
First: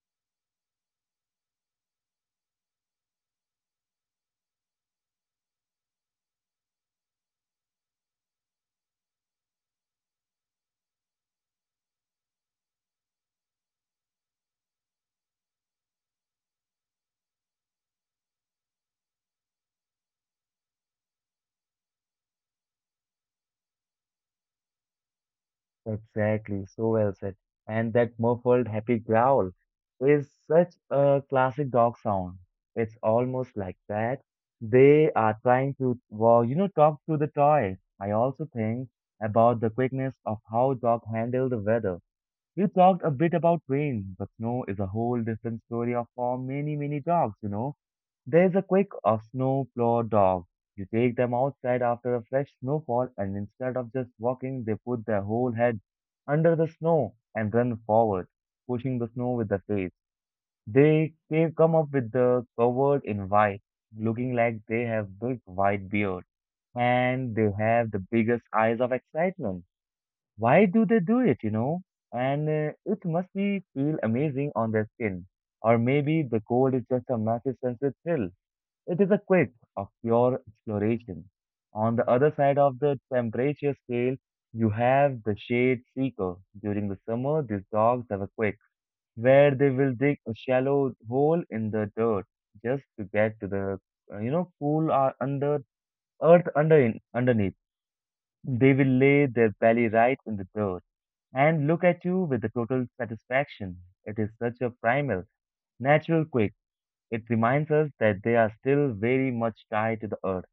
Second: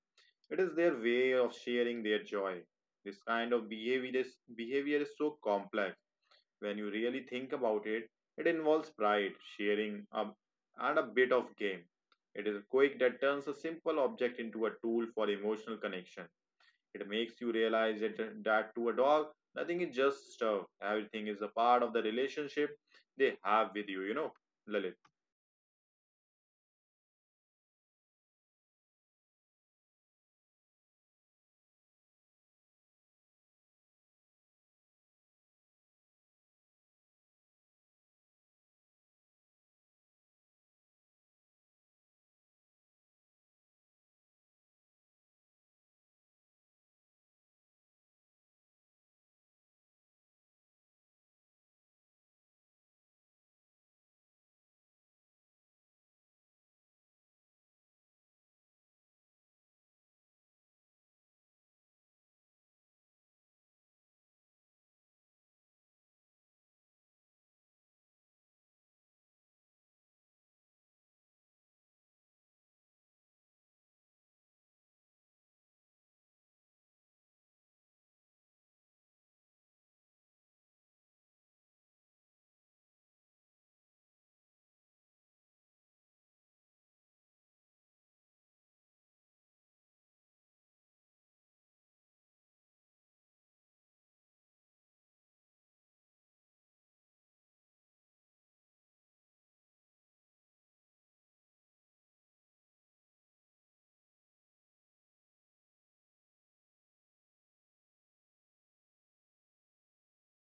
Speaker 2: It is their way of sharing their joy. This kind of behavior is so complex. When you really think about it, it involves pride, sharing, a, and a bit of game. It is a quirk that turns a simple object into a tool for emotional connection. It makes you realize that to a dog, nothing is just stuff. Everything is a part of the relationship they have with you, you know, Lalit.
Speaker 1: Exactly, so well said. And that muffled happy growl is such a classic dog sound. It's almost like that. They are trying to, talk to the toy. I also think about the quickness of how dog handle the weather. We talked a bit about rain, but snow is a whole different story of for many, many dogs, you know. There's a quick of snow plow dog. You take them outside after a fresh snowfall, and instead of just walking, they put their whole head under the snow and run forward, pushing the snow with their face. They come up with the covered in white, looking like they have big white beard, and they have the biggest eyes of excitement. Why do they do it, you know? And it must be feel amazing on their skin. Or maybe the cold is just a massive sensory thrill. It is a quest of pure exploration. On the other side of the temperature scale, you have the shade seeker. During the summer, these dogs have a quest where they will dig a shallow hole in the dirt just to get to the cool under earth underneath. They will lay their belly right in the dirt and look at you with the total satisfaction. It is such a primal, natural quake. It reminds us that they are still very much tied to the earth.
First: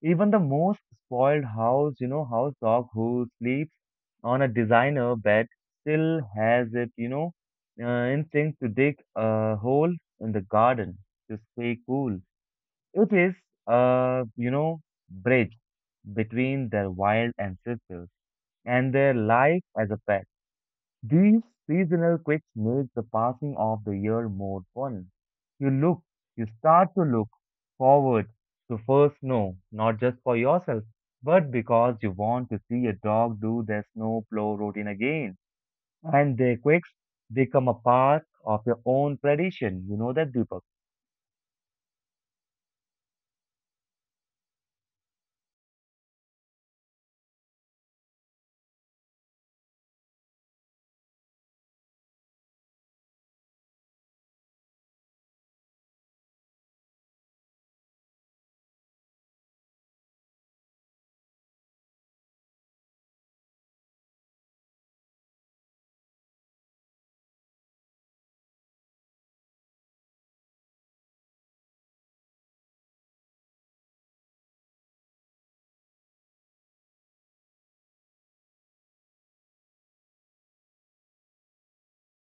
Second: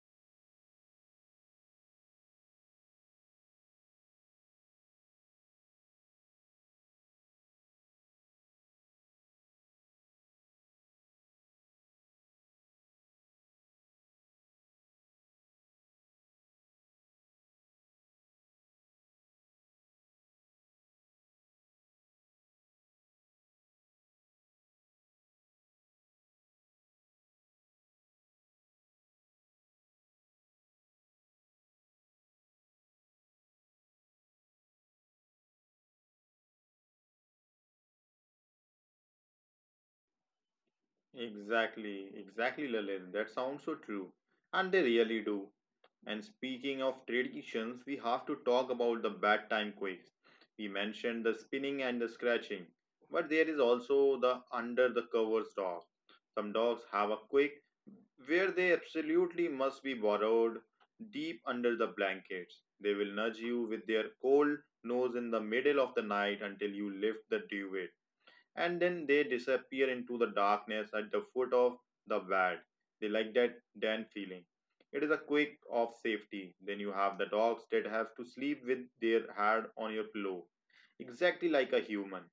Speaker 1: Even the most spoiled house dog who sleeps on a designer bed still has it instinct to dig a hole in the garden to stay cool. It is, a bridge between their wild ancestors and their life as a pet. These seasonal quicks make the passing of the year more fun. You look, you start to look forward to first snow, not just for yourself, but because you want to see a dog do their snow plow routine again. And their quicks become a part of your own tradition. You know that, Deepak.
Speaker 2: Exactly, exactly, Lalit. That sounds so true. And they really do. And speaking of traditions, we have to talk about the bad time quakes. We mentioned the spinning and the scratching, but there is also the under the covers dog. Some dogs have a quake where they absolutely must be burrowed deep under the blankets. They will nudge you with their cold nose in the middle of the night until you lift the duvet and then they disappear into the darkness at the foot of the bed. They like that den feeling. It is a quick of safety. Then you have the dogs that have to sleep with their head on your pillow, exactly like a human.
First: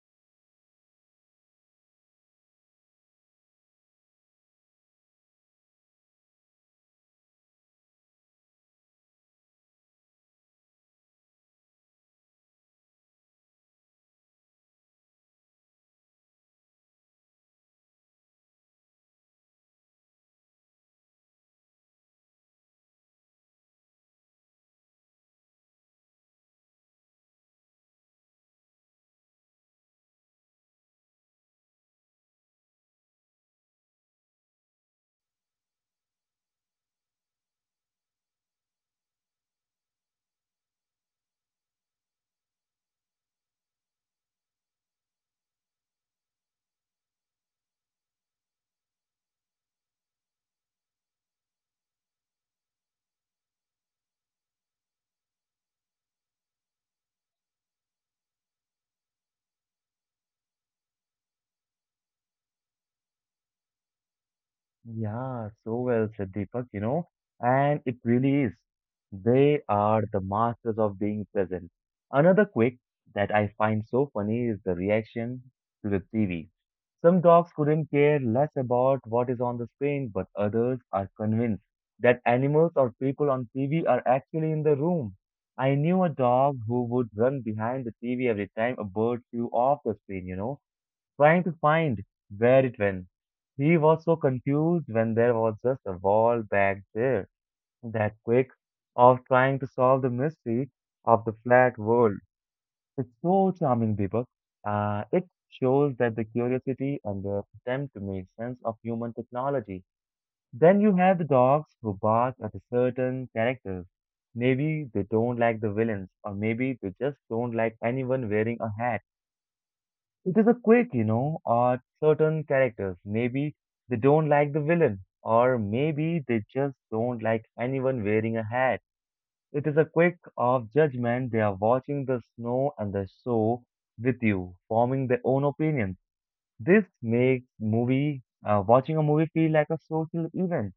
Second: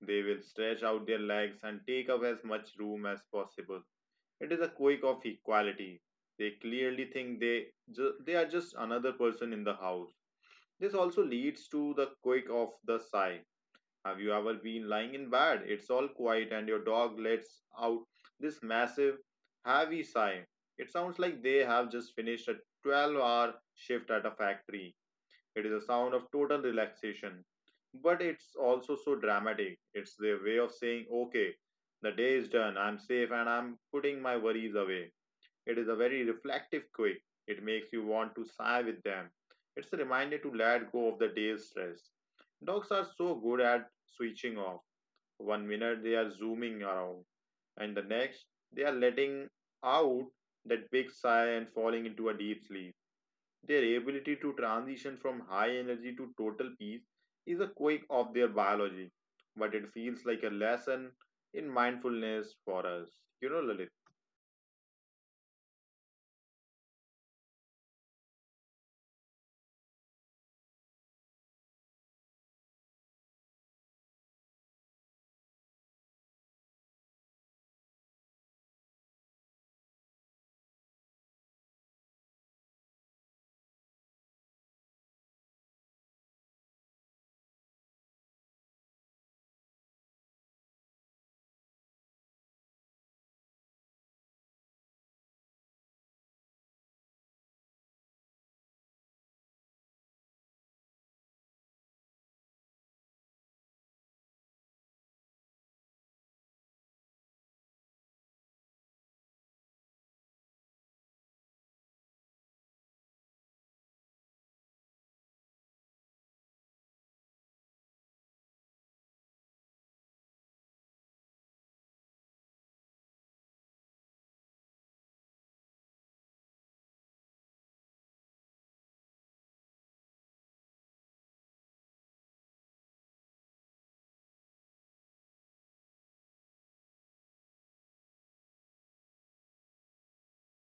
Speaker 2: They will stretch out their legs and take up as much room as possible. It is a quake of equality. They clearly think they are just another person in the house. This also leads to the quake of the sigh. Have you ever been lying in bed? It's all quiet, and your dog lets out this massive, heavy sigh. It sounds like they have just finished a 12-hour hour shift at a factory. It is a sound of total relaxation, but it's also so dramatic. It's their way of saying, okay, the day is done, I'm safe, and I'm putting my worries away. It is a very reflective quake. It makes you want to sigh with them. It's a reminder to let go of the day's stress. Dogs are so good at switching off. One minute they are zooming around, and the next they are letting out that big sigh and falling into a deep sleep. Their ability to transition from high energy to total peace is a quirk of their biology, but it feels like a lesson in mindfulness for us. You know, Lalit?
Speaker 1: Yeah, so well said, Deepak, you know, and it really is. They are the masters of being present. Another quick that I find so funny is the reaction to the TV. Some dogs couldn't care less about what is on the screen, but others are convinced that animals or people on TV are actually in the room. I knew a dog who would run behind the TV every time a bird flew off the screen, you know, trying to find where it went. He was so confused when there was just a wall back there. That quick of trying to solve the mystery of the flat world. It's so charming, Deepak. It shows that the curiosity and the attempt to make sense of human technology. Then you have the dogs who bark at a certain characters. Maybe they don't like the villains, or maybe they just don't like anyone wearing a hat. It is a quick, you know, at certain characters. Maybe they don't like the villain, or maybe they just don't like anyone wearing a hat. It is a quick of judgment. They are watching the snow and the show with you, forming their own opinions. This makes movie watching a movie feel like a social event.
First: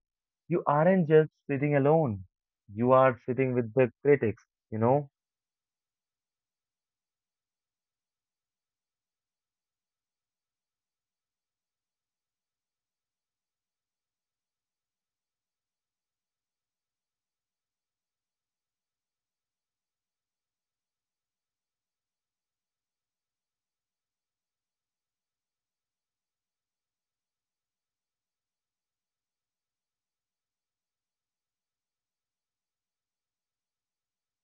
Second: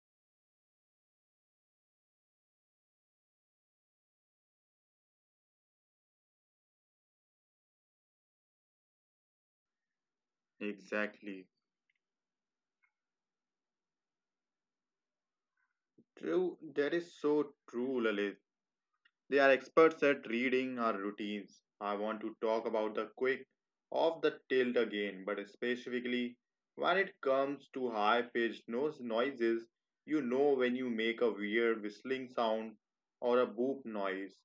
Speaker 1: You aren't just sitting alone. You are sitting with the critics, you know.
Speaker 2: Exactly. True, that is so true, Lalit. They are experts at reading our routines. I want to talk about the quick off the tilt again, but specifically when it comes to high pitched nose noises, you know when you make a weird whistling sound or a boop noise,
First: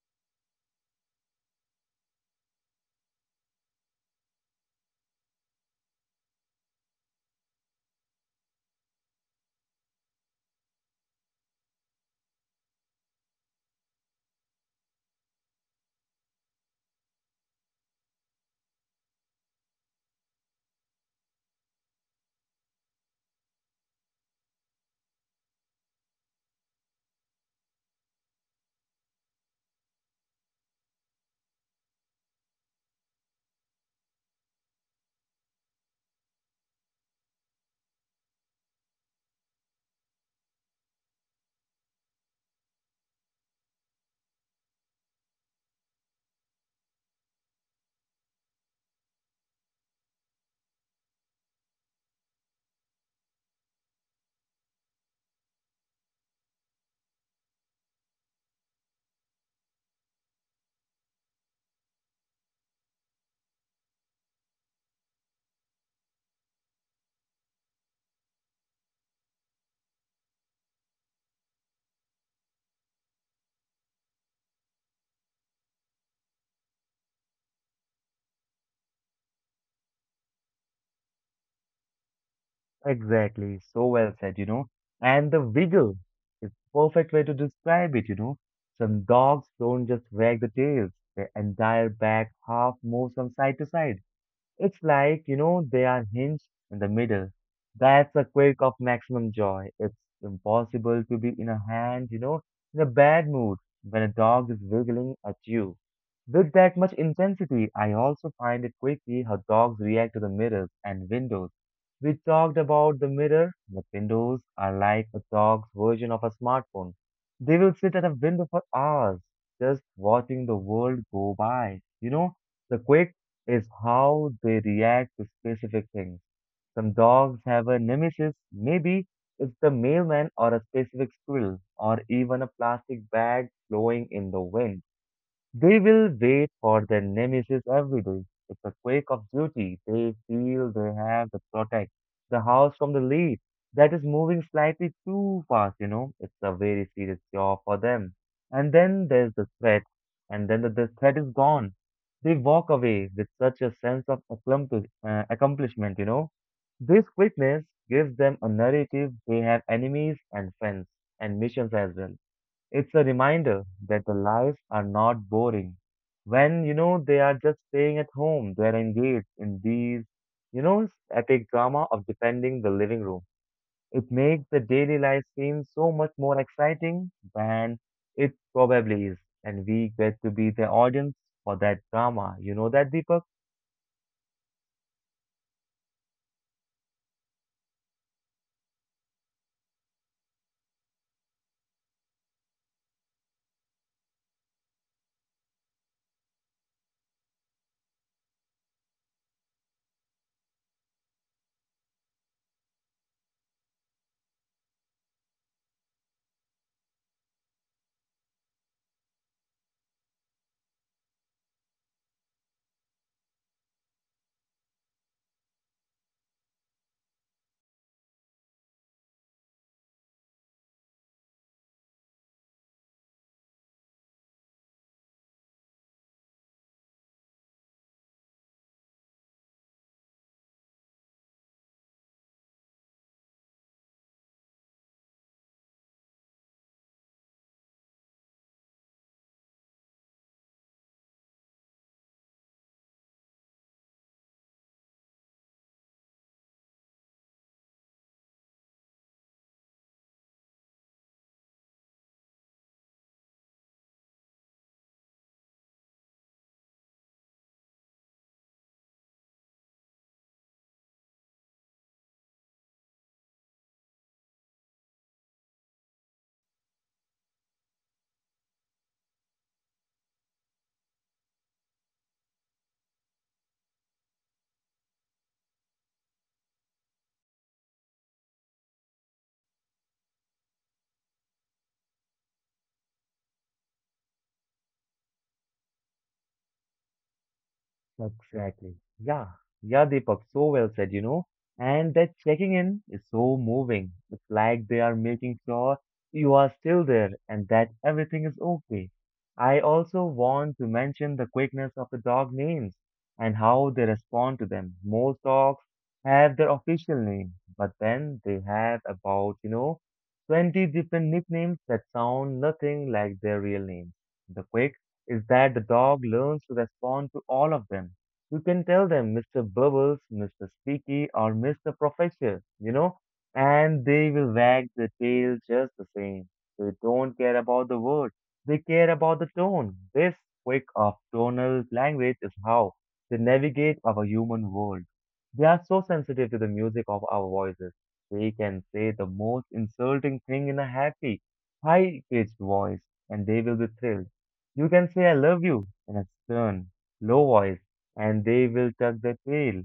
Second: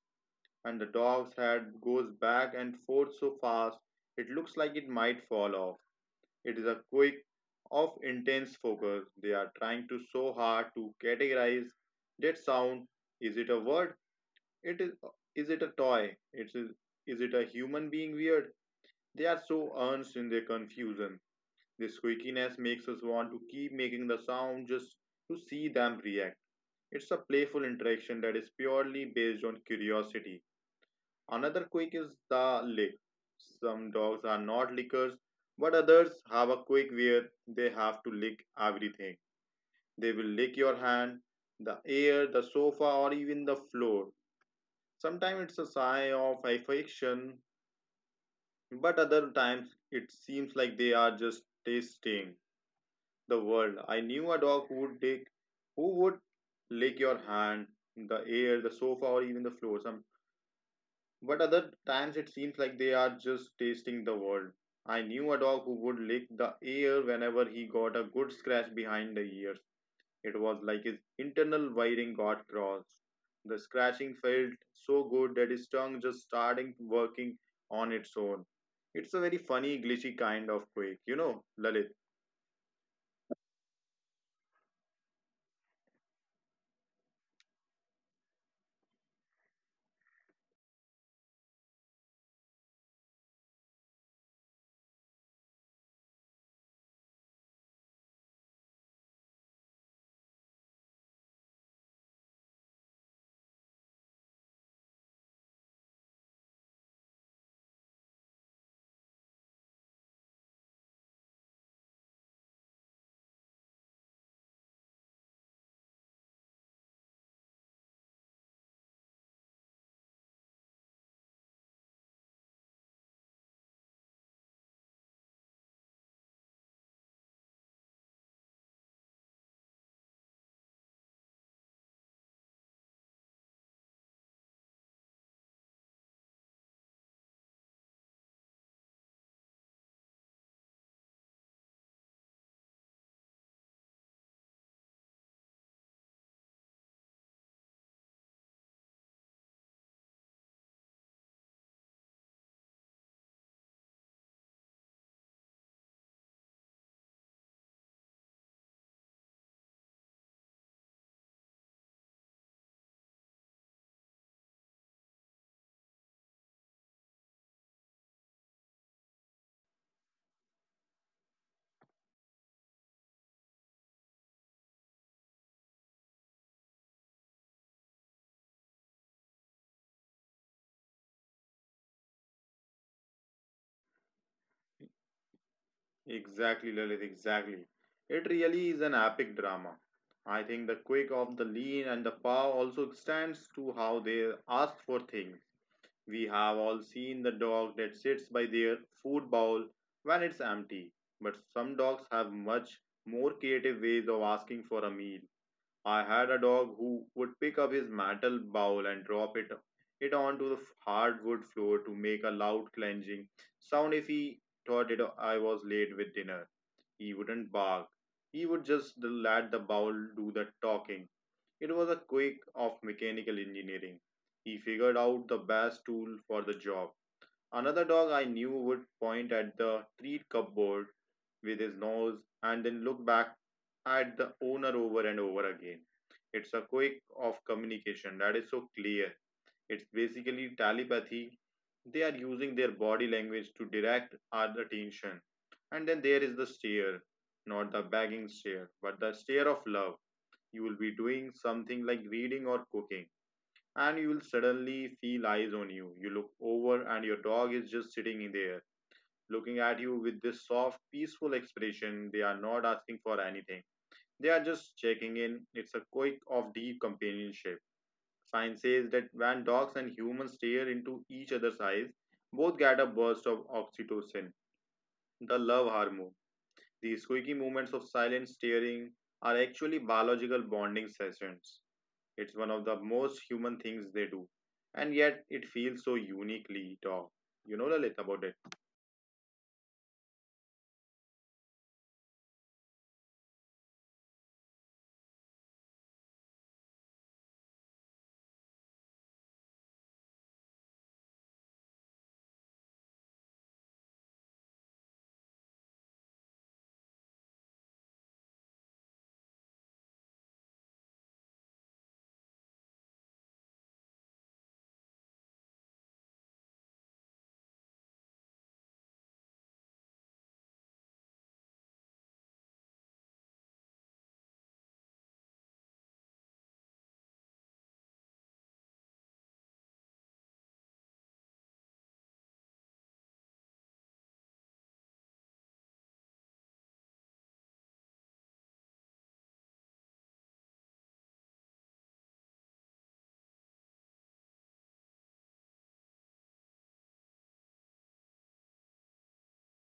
Speaker 2: and the dog's head goes back and forth so fast it looks like it might fall off. It is a quick of intense focus. They are trying to so hard to categorize that sound. Is it a word? It is. Is it a toy? It is. Is it a human being? Weird. They are so earnest in their confusion. This quickiness makes us want to keep making the sound just to see them react. It's a playful interaction that is purely based on curiosity. Another quick is the lick. Some dogs are not lickers, but others have a quick where they have to lick everything. They will lick your hand, the air, the sofa, or even the floor. Sometimes it's a sign of affection, but other times it seems like they are just tasting the world. I knew a dog who would lick your hand, the air, the sofa, or even the floor. Some but other times it seems like they are just tasting the world. I knew a dog who would lick the air whenever he got a good scratch behind the ears. It was like his internal wiring got crossed. The scratching felt so good that his tongue just started working on its own. It's a very funny, glitchy kind of quake, you know, Lalit.
Speaker 1: Exactly, so well said, you know. And the wiggle is perfect way to describe it, you know. Some dogs don't just wag the tails, their entire back half moves from side to side. It's like, you know, they are hinged in the middle. That's a quirk of maximum joy. It's impossible to be in a hand, you know, in a bad mood when a dog is wiggling at you. With that much intensity, I also find it quickly how dogs react to the mirrors and windows. We talked about the mirror, but windows are like a dog's version of a smartphone. They will sit at a window for hours, just watching the world go by. You know, the quick is how they react to specific things. Some dogs have a nemesis. Maybe it's the mailman or a specific squirrel or even a plastic bag blowing in the wind. They will wait for their nemesis every day. It's a quake of duty. They feel they have to protect the house from the lead that is moving slightly too fast, you know. It's a very serious job for them. And then there's the threat, and then the threat is gone. They walk away with such a sense of accomplishment, you know. This quickness gives them a narrative. They have enemies and friends and missions as well. It's a reminder that the lives are not boring. When, you know, they are just staying at home, they are engaged in these, you know, epic drama of defending the living room. It makes the daily life seem so much more exciting than it probably is. And we get to be the audience for that drama. You know that, Deepak?
Speaker 2: Exactly, Lalit, exactly. It really is an epic drama. I think the quick of the lean and the paw also stands to how they ask for things. We have all seen the dog that sits by their food bowl when it's empty, but some dogs have much more creative ways of asking for a meal. I had a dog who would pick up his metal bowl and drop it onto the hardwood floor to make a loud clanking sound if he thought it I was late with dinner. He wouldn't bark. He would just let the bowl do the talking. It was a quirk of mechanical engineering. He figured out the best tool for the job. Another dog I knew would point at the treat cupboard with his nose and then look back at the owner over and over again. It's a quirk of communication that is so clear it's basically telepathy. They are using their body language to direct our attention. And then there is the stare, not the begging stare, but the stare of love. You will be doing something like reading or cooking, and you will suddenly feel eyes on you. You look over, and your dog is just sitting in there, looking at you with this soft, peaceful expression. They are not asking for anything, they are just checking in. It's a quick of deep companionship. Science says that when dogs and humans stare into each other's eyes, both get a burst of oxytocin, the love hormone. These squeaky moments of silent staring are actually biological bonding sessions. It's one of the most human things they do. And yet it feels so uniquely dog. You know Lalit about it.
Speaker 1: Exactly. Yeah. Yeah, Deepak, so well said, you know. And that checking in is so moving. It's like they are making sure you are still there and that everything is okay. I also want to mention the quickness of the dog names and how they respond to them. Most dogs have their official name, but then they have about, you know, 20 different nicknames that sound nothing like their real names. The quick is that the dog learns to respond to all of them. You can tell them Mr. Bubbles, Mr. Squeaky, or Mr. Professor, you know, and they will wag the tail just the same. They don't care about the word, they care about the tone. This quick of tonal language is how they navigate our human world. They are so sensitive to the music of our voices. They can say the most insulting thing in a happy, high pitched voice, and they will be thrilled. You can say I love you in a stern, low voice, and they will tuck their tail.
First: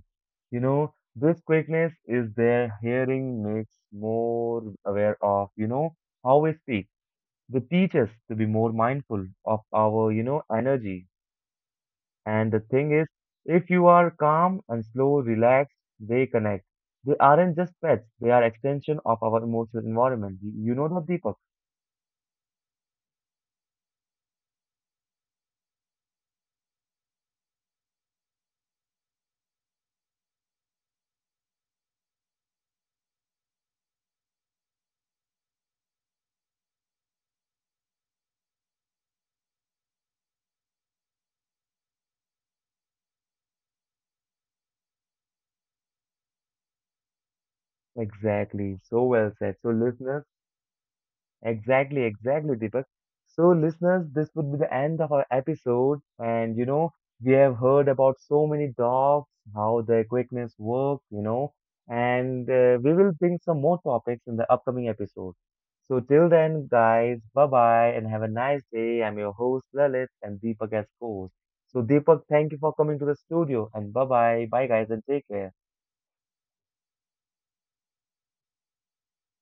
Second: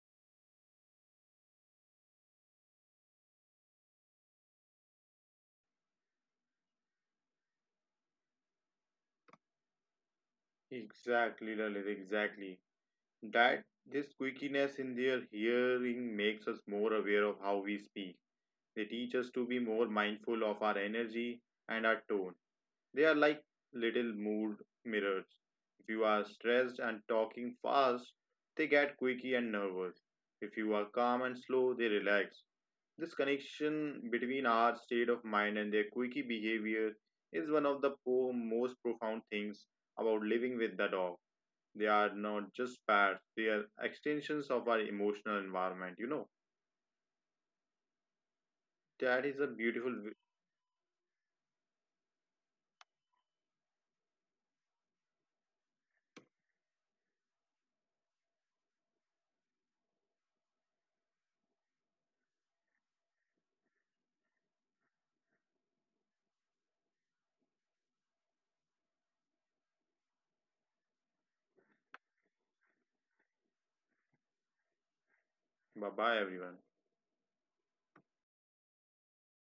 Speaker 1: You know, this quickness is their hearing makes more aware of, you know, how we speak. They teach us to be more mindful of our energy.
Speaker 2: Exactly, Lalit,
Speaker 1: And
Speaker 2: exactly.
Speaker 1: the thing is,
Speaker 2: That
Speaker 1: if you
Speaker 2: this
Speaker 1: are calm
Speaker 2: squeakiness
Speaker 1: and
Speaker 2: in
Speaker 1: slow,
Speaker 2: their
Speaker 1: relaxed,
Speaker 2: hearing
Speaker 1: they
Speaker 2: makes us
Speaker 1: connect.
Speaker 2: more
Speaker 1: They
Speaker 2: aware of
Speaker 1: aren't
Speaker 2: how
Speaker 1: just
Speaker 2: we
Speaker 1: pets,
Speaker 2: speak.
Speaker 1: they are
Speaker 2: They
Speaker 1: extension
Speaker 2: teach
Speaker 1: of
Speaker 2: us
Speaker 1: our
Speaker 2: to be
Speaker 1: emotional
Speaker 2: more
Speaker 1: environment.
Speaker 2: mindful
Speaker 1: You
Speaker 2: of
Speaker 1: you
Speaker 2: our
Speaker 1: know that, Deepak?
Speaker 2: energy and our tone. They are like little mood mirrors. If you are stressed and talking fast, they get quirky and nervous. If you are calm and slow, they relax. This connection between our state of mind and their quirky behavior is one of the most profound things about living with the dog. They are not just pets, they are extensions of our emotional environment. You know,
Speaker 1: Exactly. So
Speaker 2: that
Speaker 1: well
Speaker 2: is a
Speaker 1: said. So
Speaker 2: beautiful.
Speaker 1: listeners, exactly, exactly, Deepak. So, listeners, this would be the end of our episode. And, you know, we have heard about so many dogs, how their quickness works, you know, and we will bring some more topics in the upcoming episode. So, till then, guys, bye bye and have a nice day. I'm your host, Lalit, and Deepak as host. So, Deepak, thank you for coming to the studio and bye bye. Bye, guys, and take care.
Speaker 2: Bye bye, everyone.